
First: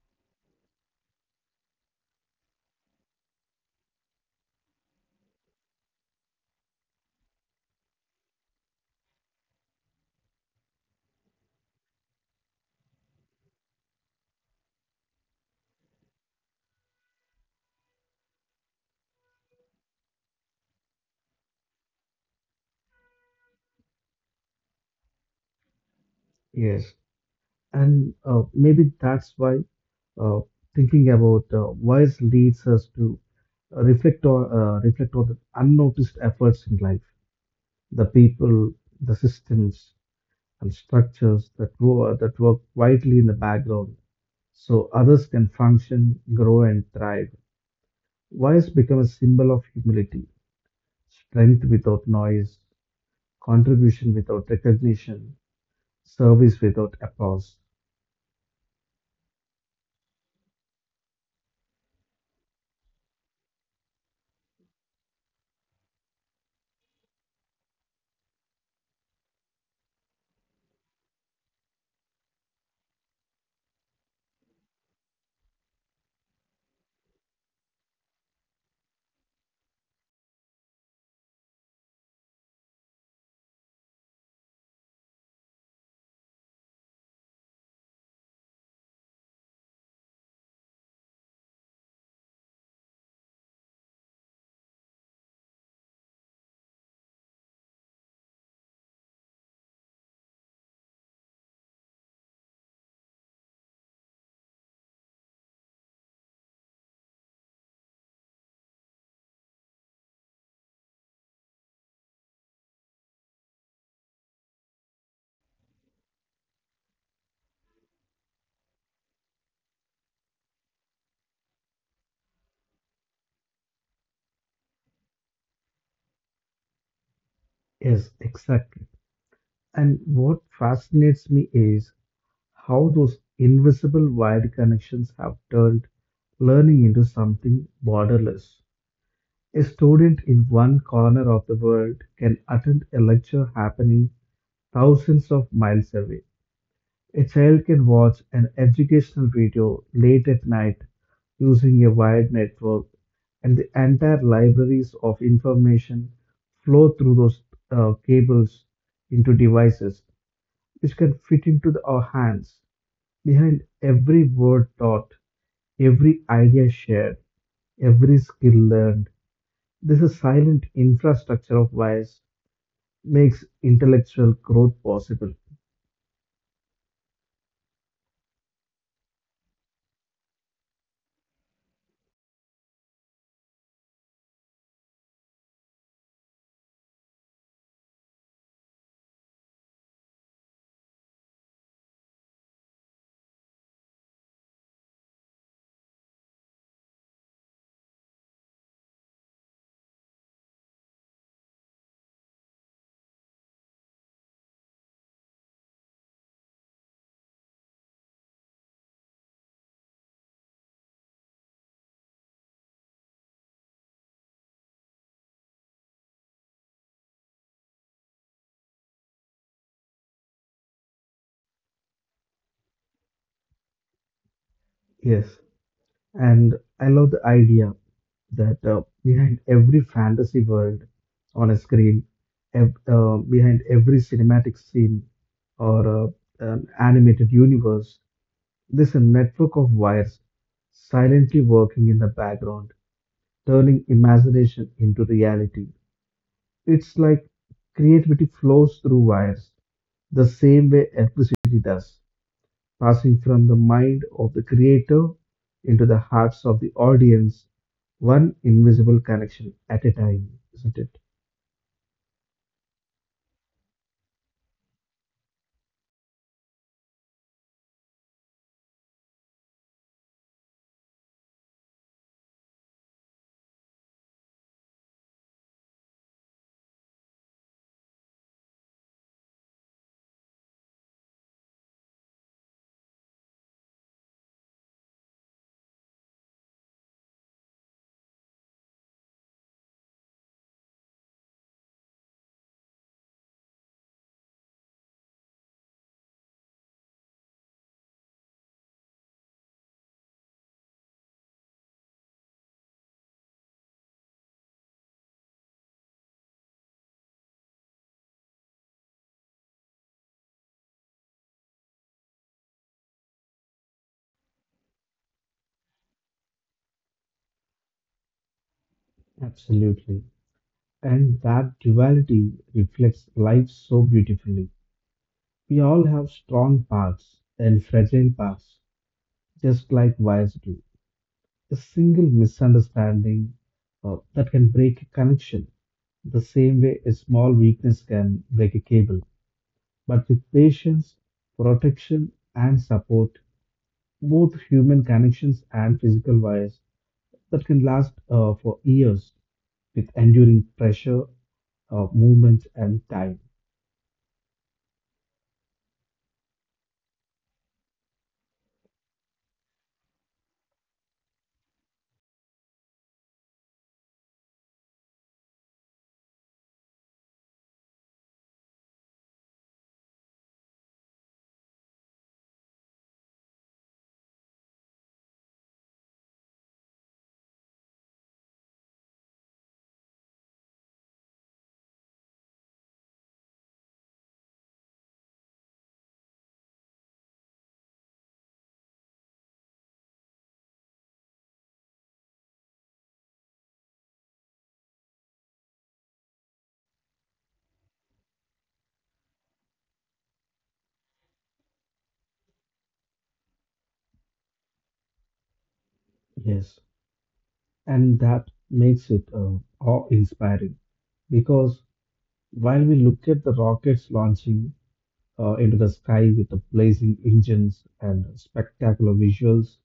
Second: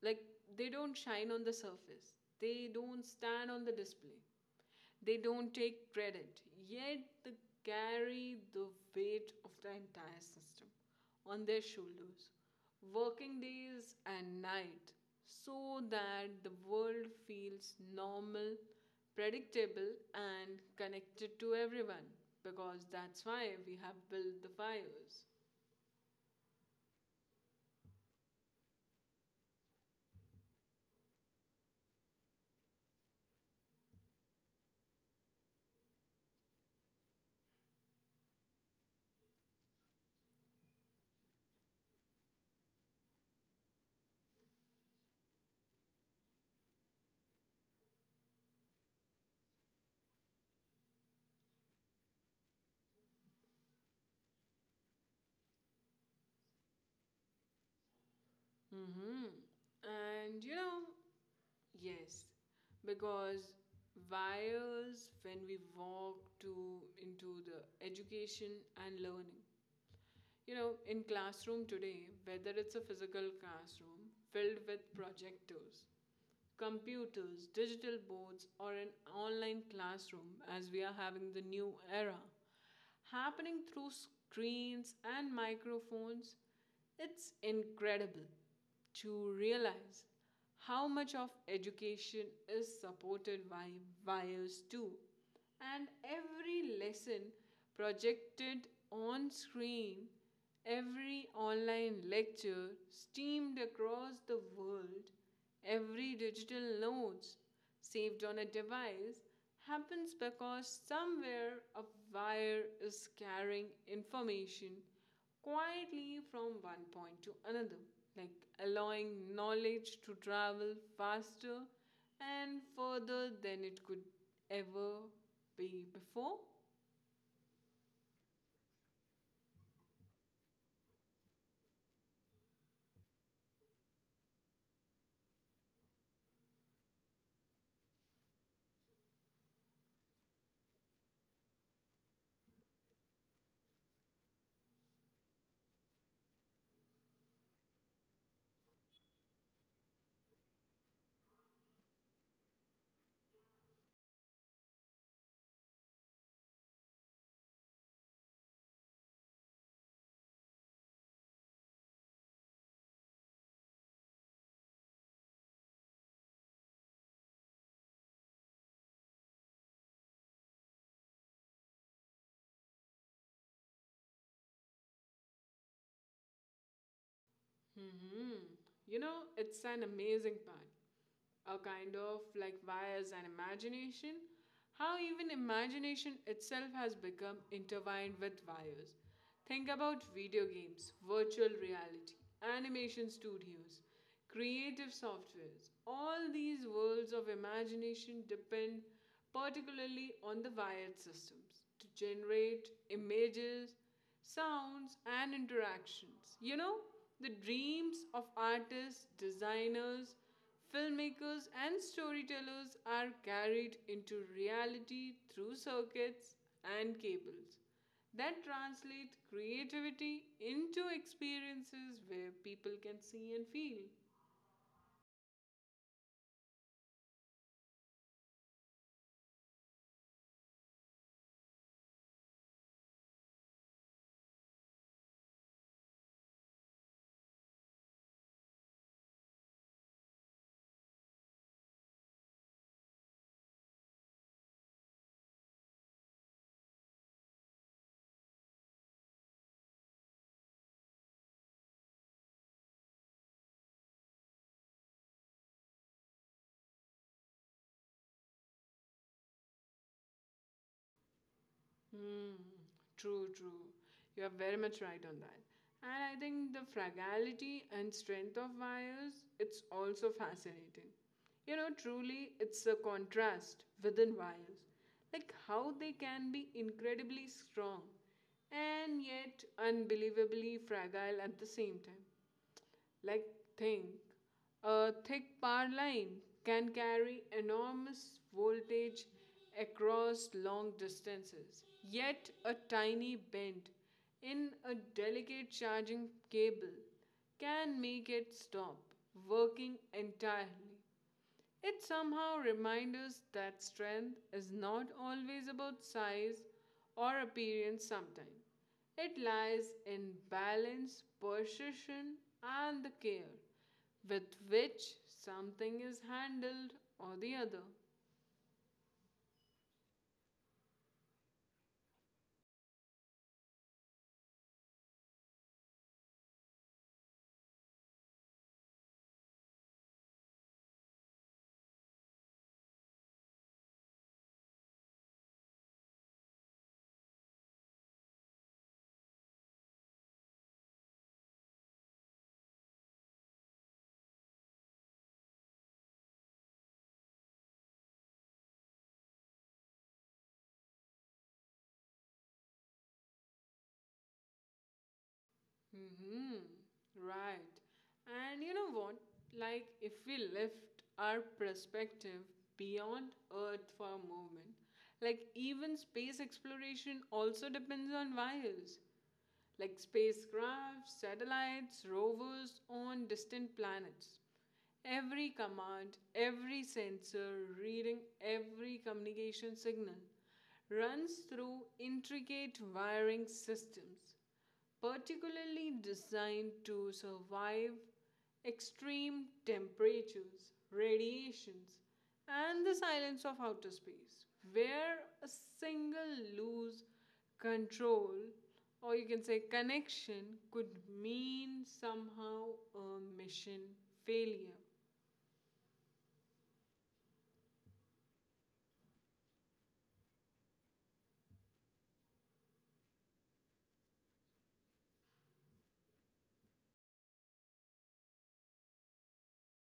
Like they don't shine on the surface. They don't stand on the display. They don't take credit, yet they carry the weight of the entire system on their shoulders, working days and night, so that the world feels normal, predictable, and connected to everyone. Because that's why we have built the fires.
Yes, and maybe that's why uh, thinking about wise leads us to reflect on the unnoticed efforts in life, the people, the systems and structures that grow that work quietly in the background, so others can function, grow, and thrive. Wise become a symbol of humility, strength without noise, contribution without recognition, service without applause.
Mm-hmm. And you know, yes, because wires when we walk to into the education and learning. You know, in classroom today, whether it's a physical classroom filled with projectors, computers, digital boards, or an online classroom, as we are having the new era, happening through screens and microphones, it's incredible to realize how much of education is supported by wires too. And every lesson projected on screen, every online lecture streamed across the world, every digital notes saved on a device happens because somewhere a wire is carrying information quietly from one point to another, like allowing knowledge to travel faster and further than it could ever be before.
Yes, exactly. And what fascinates me is how those invisible wired connections have turned learning into something borderless. A student in one corner of the world can attend a lecture happening thousands of miles away. A child can watch an educational video late at night using a wired network, and the entire libraries of information flow through those cables into devices which can fit into the, our hands. Behind every word taught, every idea shared, every skill learned, this a silent infrastructure of bias makes intellectual growth possible.
Hmm. You know, it's an amazing part. A kind of like wires and imagination. How even imagination itself has become intertwined with wires. Think about video games, virtual reality, animation studios, creative softwares. All these worlds of imagination depend particularly on the wired systems to generate images, sounds, and interactions. You know, the dreams of artists, designers, filmmakers, and storytellers are carried into reality through circuits and cables that translate creativity into experiences where people can see and feel.
Yes, and I love the idea that behind every fantasy world on a screen, behind every cinematic scene or an animated universe, there's a network of wires silently working in the background turning imagination into reality. It's like creativity flows through wires, the same way electricity does, passing from the mind of the creator into the hearts of the audience, one invisible connection at a time, isn't it?
Hmm, true, true. You are very much right on that. And I think the fragility and strength of wires, it's also fascinating. You know, truly, it's a contrast within wires, like how they can be incredibly strong and yet unbelievably fragile at the same time. Like think, a thick power line can carry enormous voltage across long distances, yet a tiny bend in a delicate charging cable can make it stop working entirely. It somehow reminds us that strength is not always about size or appearance sometimes. It lies in balance, precision, and the care with which something is handled or the other.
Absolutely. And that duality reflects life so beautifully. We all have strong parts and fragile parts, just like wires do. A single misunderstanding that can break a connection, the same way a small weakness can break a cable. But with patience, protection, and support, both human connections and physical wires that can last for years with enduring pressure, movement, and time.
Hmm. Right. And you know what? Like, if we lift our perspective beyond Earth for a moment, like, even space exploration also depends on wires. Like spacecraft, satellites, rovers on distant planets. Every command, every sensor, reading every communication signal runs through intricate wiring systems particularly designed to survive extreme temperatures, radiations, and the silence of outer space, where a single loose control or you can say connection could mean somehow a mission failure.
Yes, and that makes it awe inspiring because while we look at the rockets launching, into the sky with the blazing engines and spectacular visuals,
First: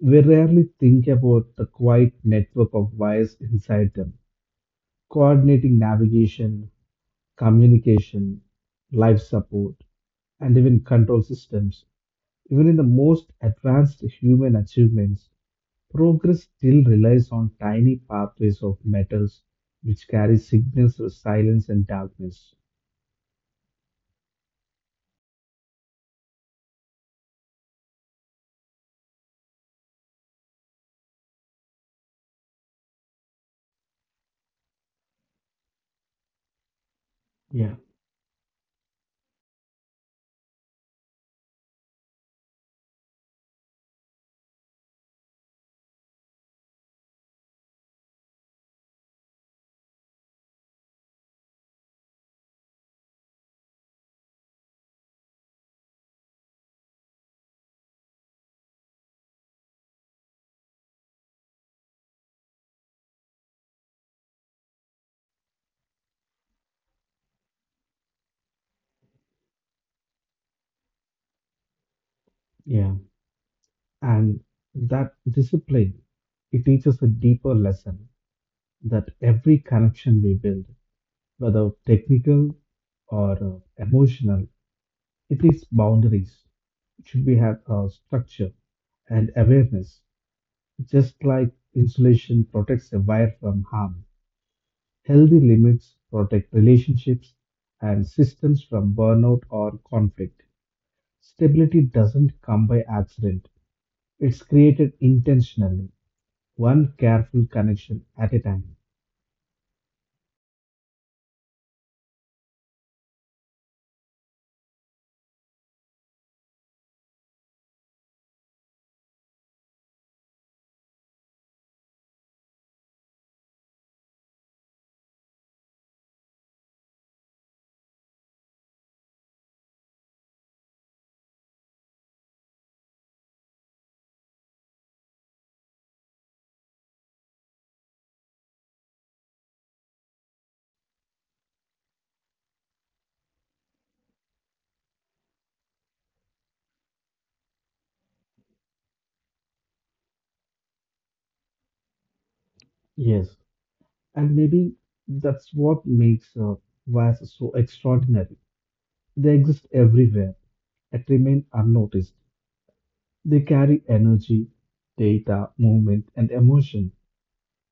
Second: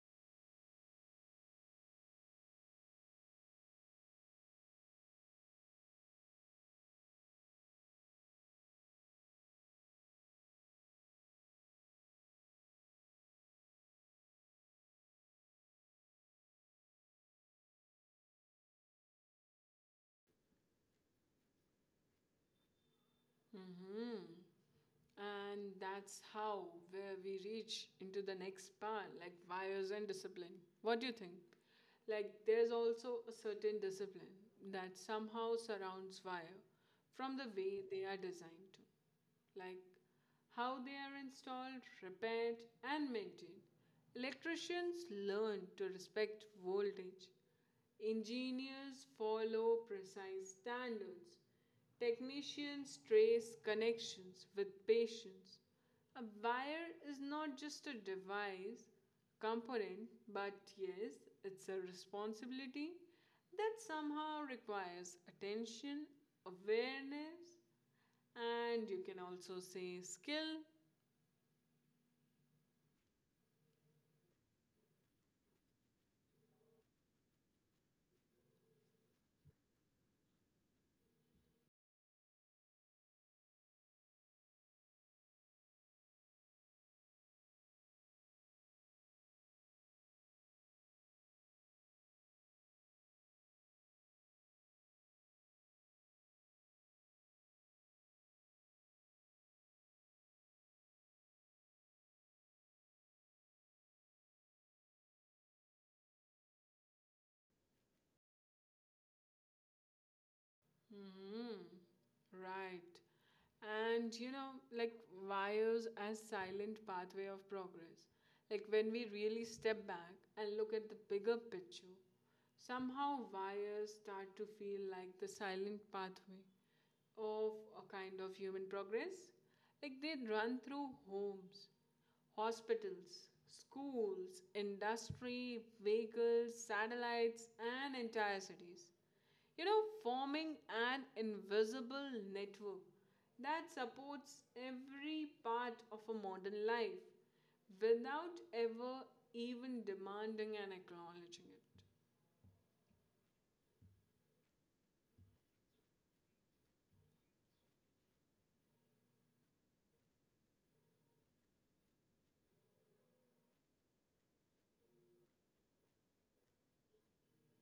we rarely think about the quiet network of wires inside them, coordinating navigation, communication, life support, and even control systems. Even in the most advanced human achievements, progress still relies on tiny pathways of metals which carry signals through silence and darkness.
Mhm. And that's how where we reach into the next part, like values and discipline. What do you think? Like there's also a certain discipline that somehow surrounds wire from the way
Yeah,
they are designed to. Like how they are installed, repaired, and maintained. Electricians learn to respect voltage, engineers follow precise standards. Technicians trace connections with patients. A wire is not just a device, component, but yes, it's a responsibility that somehow requires attention, awareness, and you can also say skill.
yeah. And that discipline, it teaches a deeper lesson that every connection we build, whether technical or emotional, it needs boundaries. It should be have a structure and awareness. Just like insulation protects a wire from harm, healthy limits protect relationships and systems from burnout or conflict. Stability doesn't come by accident. It's created intentionally one careful connection at a time.
Hmm. Right. And like wires as silent pathway of progress. Like when we really step back and look at the bigger picture, somehow wires start to feel like the silent pathway of a kind of human progress. Like they run through homes, hospitals, schools, industry, vehicles, satellites, and entire cities. Forming an invisible network that supports every part of a modern life without ever even demanding and acknowledging it.
Yes. And maybe that's what makes VAS so extraordinary. They exist everywhere, yet remain unnoticed. They carry energy, data, movement, and emotion.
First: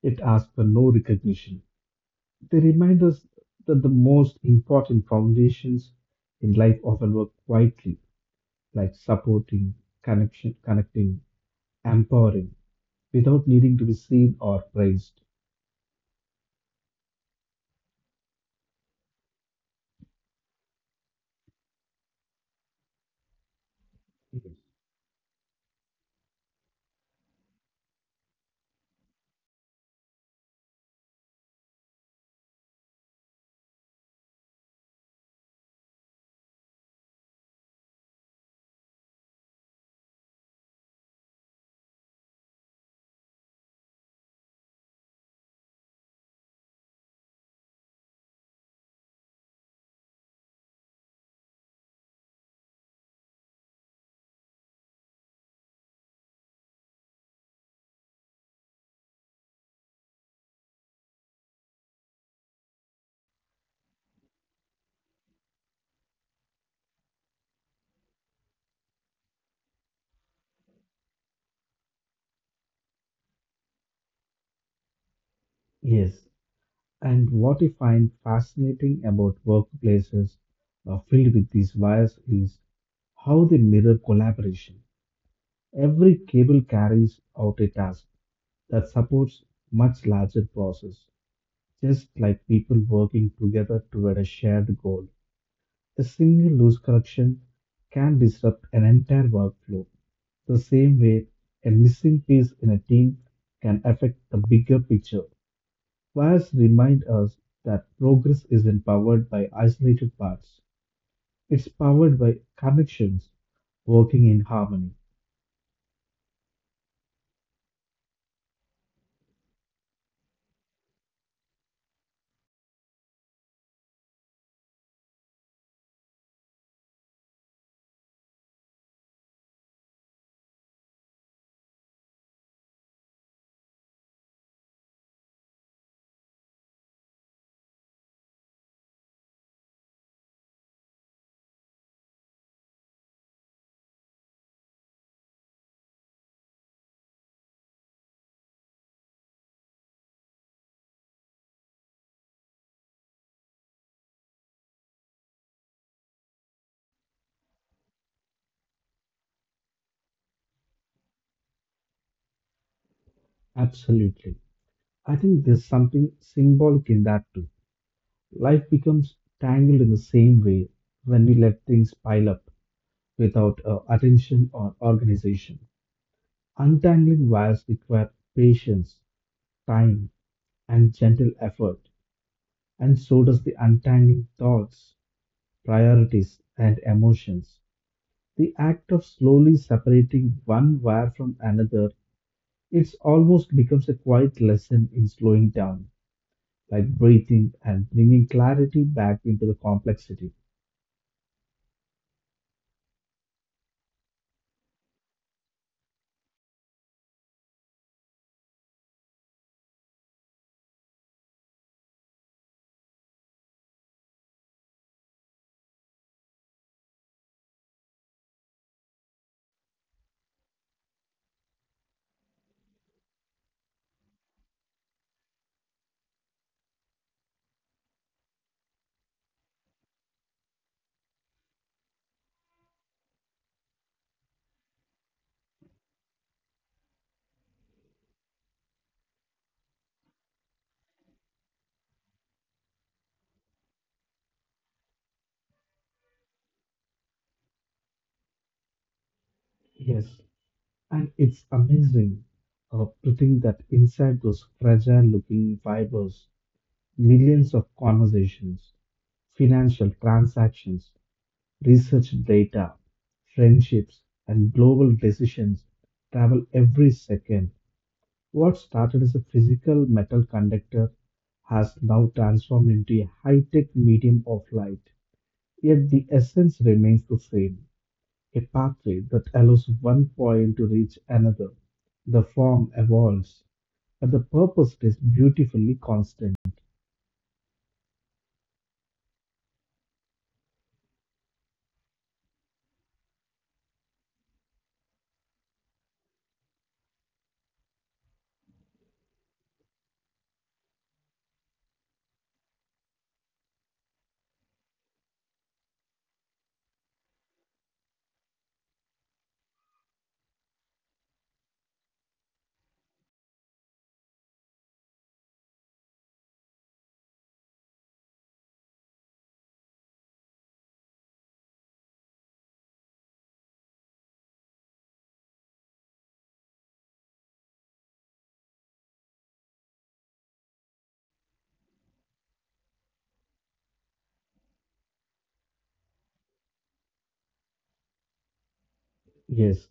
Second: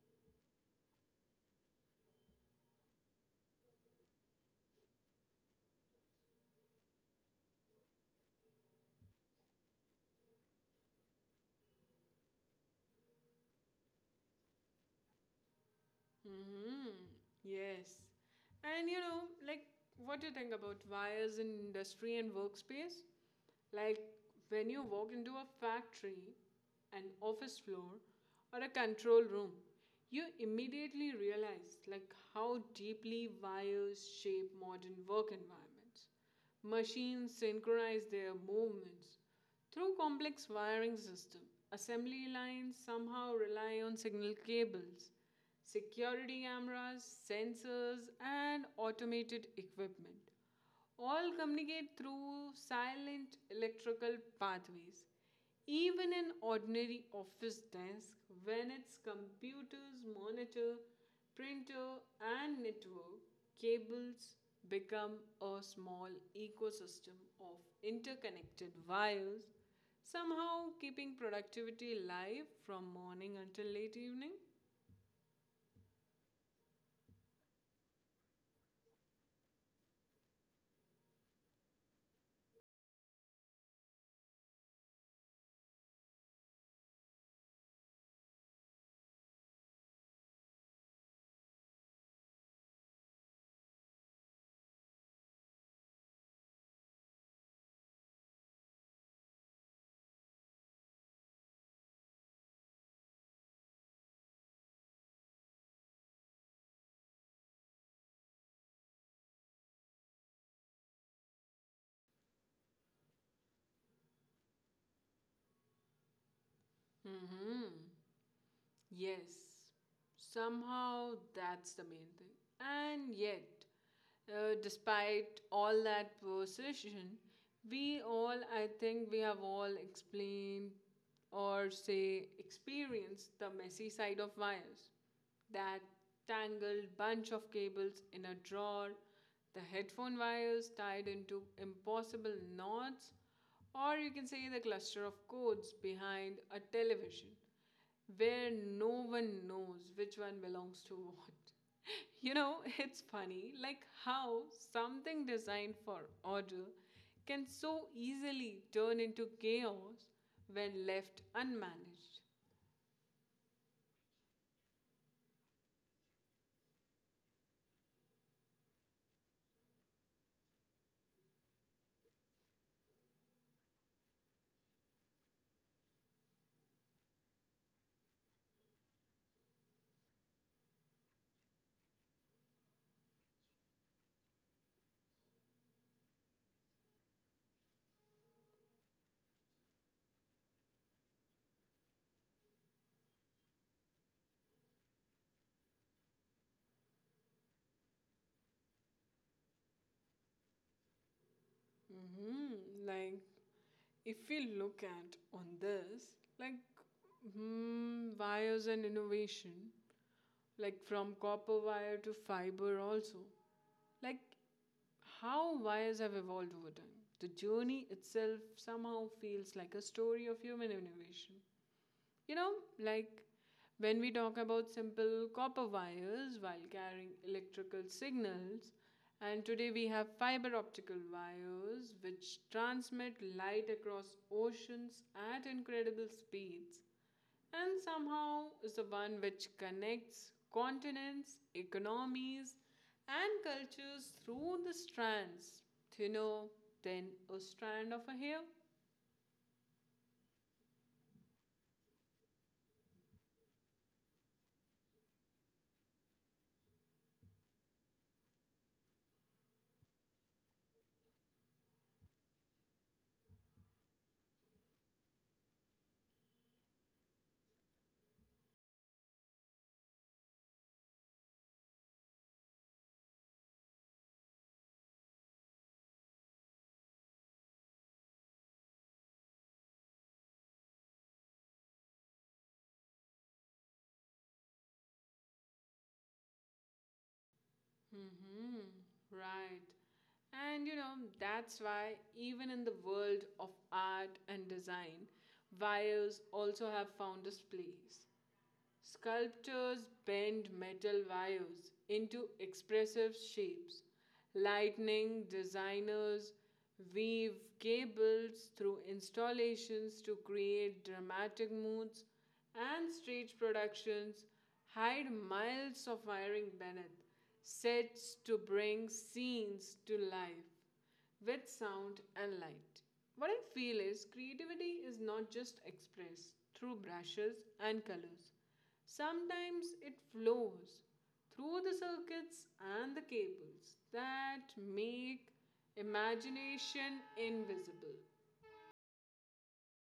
It asks for no recognition. They remind us that the most important foundations in life often work quietly, like supporting, connection, connecting, empowering, without needing to be seen or praised.
Hmm. Yes. And what do you think about wires in industry and workspace? Like, when you walk into a factory, an office floor, or a control room, you immediately realize, how deeply wires shape modern work environments robots. Machines synchronize their movements through complex wiring system. Assembly lines somehow rely on signal cables, security cameras, sensors, and automated equipment all communicate through silent electrical pathways. Even an ordinary office desk, when its computers, monitor, printer, and network cables become a small ecosystem of interconnected wires, somehow keeping productivity alive from morning until late evening.
Yes. And what I find fascinating about workplaces filled with these wires is how they mirror collaboration. Every cable carries out a task that supports much larger process, just like people working together toward a shared goal. A single loose connection can disrupt an entire workflow, the same way a missing piece in a team can affect the bigger picture. Fires remind us that progress isn't powered by isolated parts, it's powered by connections working in harmony.
Mhm. Yes, somehow that's the main thing. And yet, despite all that precision, we all, I think, we have all explained or say experienced the messy side of wires. That tangled bunch of cables in a drawer, the headphone wires tied into impossible knots, or you can say the cluster of cords behind a television where no one knows which one belongs to what. It's funny like how something designed for order can so easily turn into chaos when left unmanaged.
Absolutely. I think there's something symbolic in that too. Life becomes tangled in the same way when we let things pile up without attention or organization. Untangling wires require patience, time, and gentle effort, and so does the untangling thoughts, priorities, and emotions. The act of slowly separating one wire from another, it almost becomes a quiet lesson in slowing down, like breathing and bringing clarity back into the complexity.
Mm-hmm. If we look at on this, like, wires and innovation, like from copper wire to fiber, also, like, how wires have evolved over time. The journey itself somehow feels like a story of human innovation. You know, like when we talk about simple copper wires while carrying electrical signals, and today we have fiber optical wires which transmit light across oceans at incredible speeds, and somehow is the one which connects continents, economies, and cultures through the strands thinner than a strand of a hair.
Yes, and it's amazing to think that inside those fragile looking fibers, millions of conversations, financial transactions, research data, friendships, and global decisions travel every second. What started as a physical metal conductor has now transformed into a high tech medium of light. Yet the essence remains the same, a pathway that allows one point to reach another. The form evolves, but the purpose is beautifully constant.
Mm-hmm. Right. And you know, that's why even in the world of art and design, wires also have found its place. Sculptors bend metal wires into expressive shapes. Lighting designers weave cables through installations to create dramatic moods, and stage productions hide miles of wiring beneath sets to bring scenes to life with sound and light. What I feel is creativity is not just expressed through brushes and colors. Sometimes it flows through the circuits and the cables that make imagination invisible.
Yes,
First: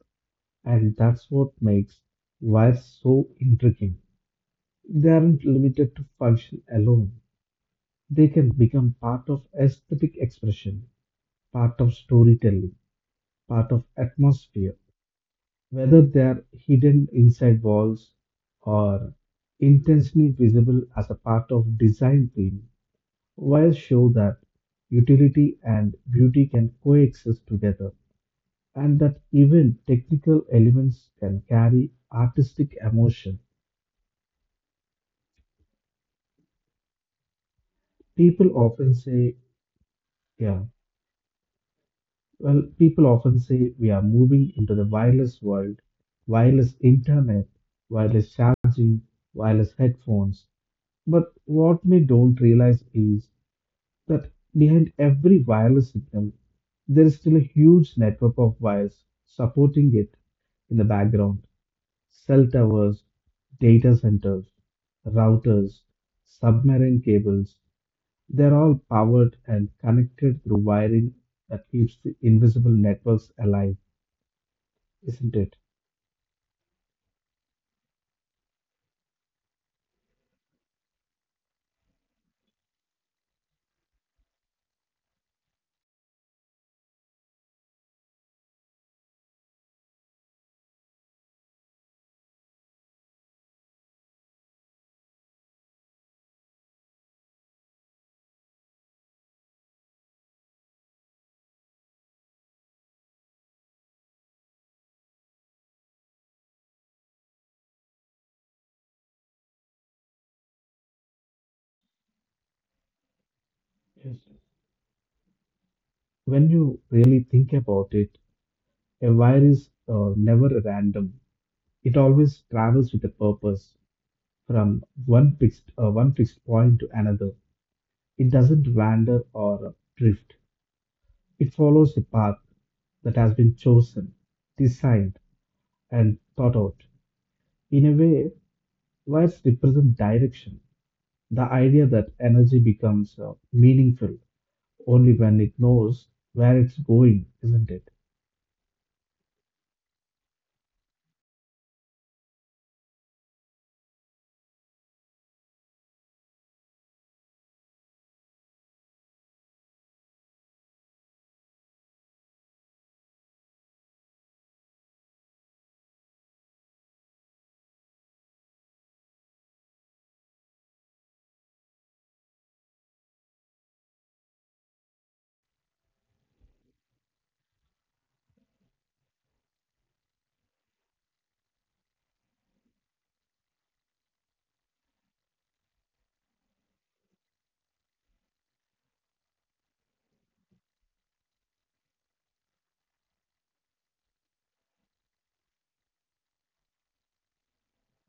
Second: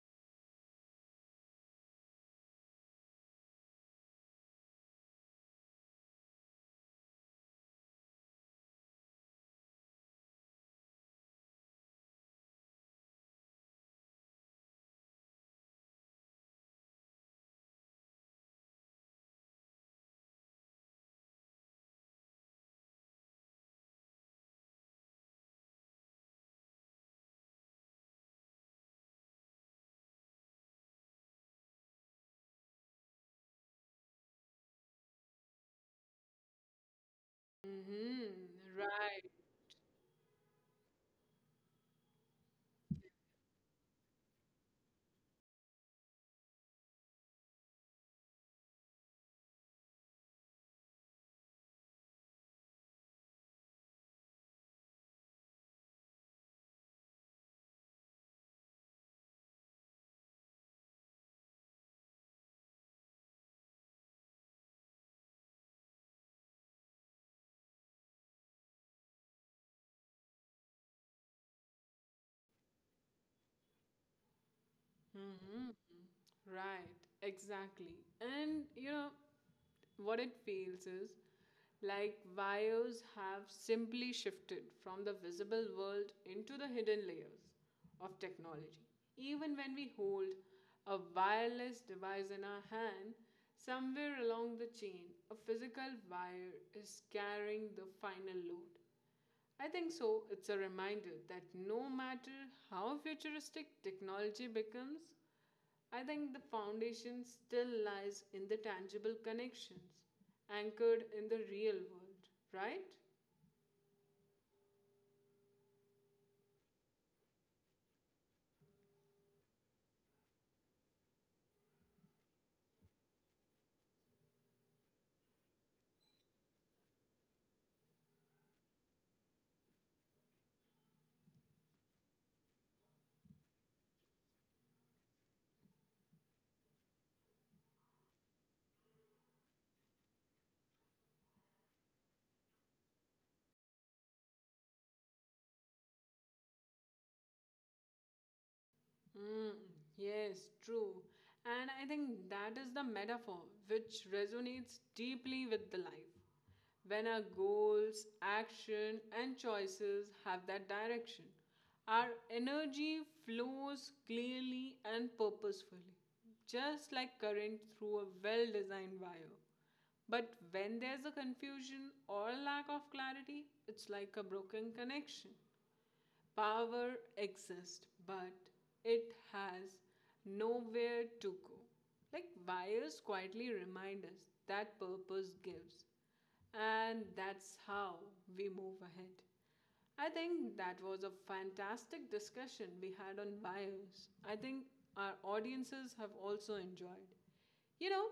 and that's what makes wires so intriguing. They aren't limited to function alone, they can become part of aesthetic expression, part of storytelling, part of atmosphere, whether they are hidden inside walls or intentionally visible as a part of design theme, while show that utility and beauty can coexist together and that even technical elements can carry artistic emotion.
Hmm.
People often
Right.
say, yeah, well, people often say we are moving into the wireless world, wireless internet, wireless charging, wireless headphones. But what we don't realize is that behind every wireless signal, there is still a huge network of wires supporting it in the background: cell towers, data centers, routers, submarine cables. They're all powered and connected through wiring that keeps the invisible networks alive, isn't it?
Hmm. Right, exactly. And what it feels is like wires have simply shifted from the visible world into the hidden layers of technology. Even when we hold a wireless device in our hand, somewhere along the chain, a physical wire is carrying the final load. I think so. It's a reminder that no matter how futuristic technology becomes, I think the foundation still lies in the tangible connections anchored in the real world, right?
Yes. When you really think about it, a wire is never random. It always travels with a purpose, from one fixed point to another. It doesn't wander or drift. It follows a path that has been chosen, designed, and thought out. In a way, lights represent direction, the idea that energy becomes meaningful only when it knows where it's going, isn't it?
Mm, yes, true. And I think that is the metaphor which resonates deeply with the life. When our goals, action, and choices have that direction, our energy flows clearly and purposefully, just like current through a well designed wire. But when there's a confusion or lack of clarity, it's like a broken connection. Power exists, but it has nowhere to go. Like wires quietly remind us that purpose gives, and that's how we move ahead. I think that was a fantastic discussion we had on wires. I think our audiences have also enjoyed you know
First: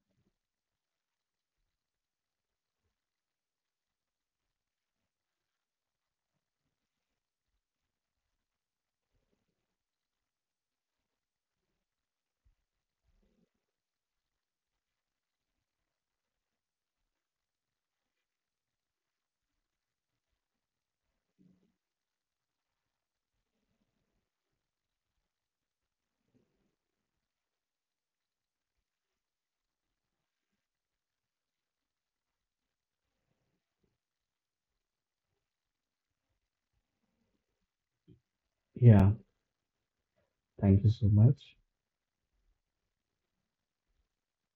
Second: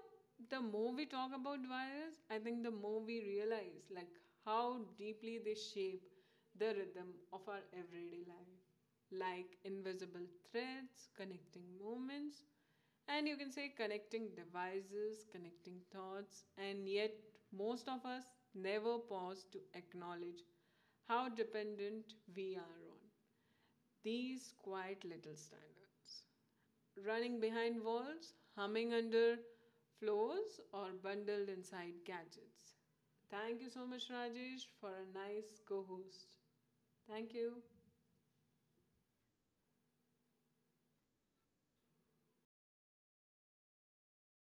the more we talk about wires, I think the more we realize, like, how deeply they shape the rhythm of our everyday life, like invisible threads connecting moments, and you can say connecting devices, connecting thoughts, and yet most of us never pause to acknowledge how dependent we are on these quiet little standards running behind walls, humming under floors, or bundled inside gadgets. Thank you so much, Rajesh, for a nice co host. Thank you.
Yeah, thank you so much.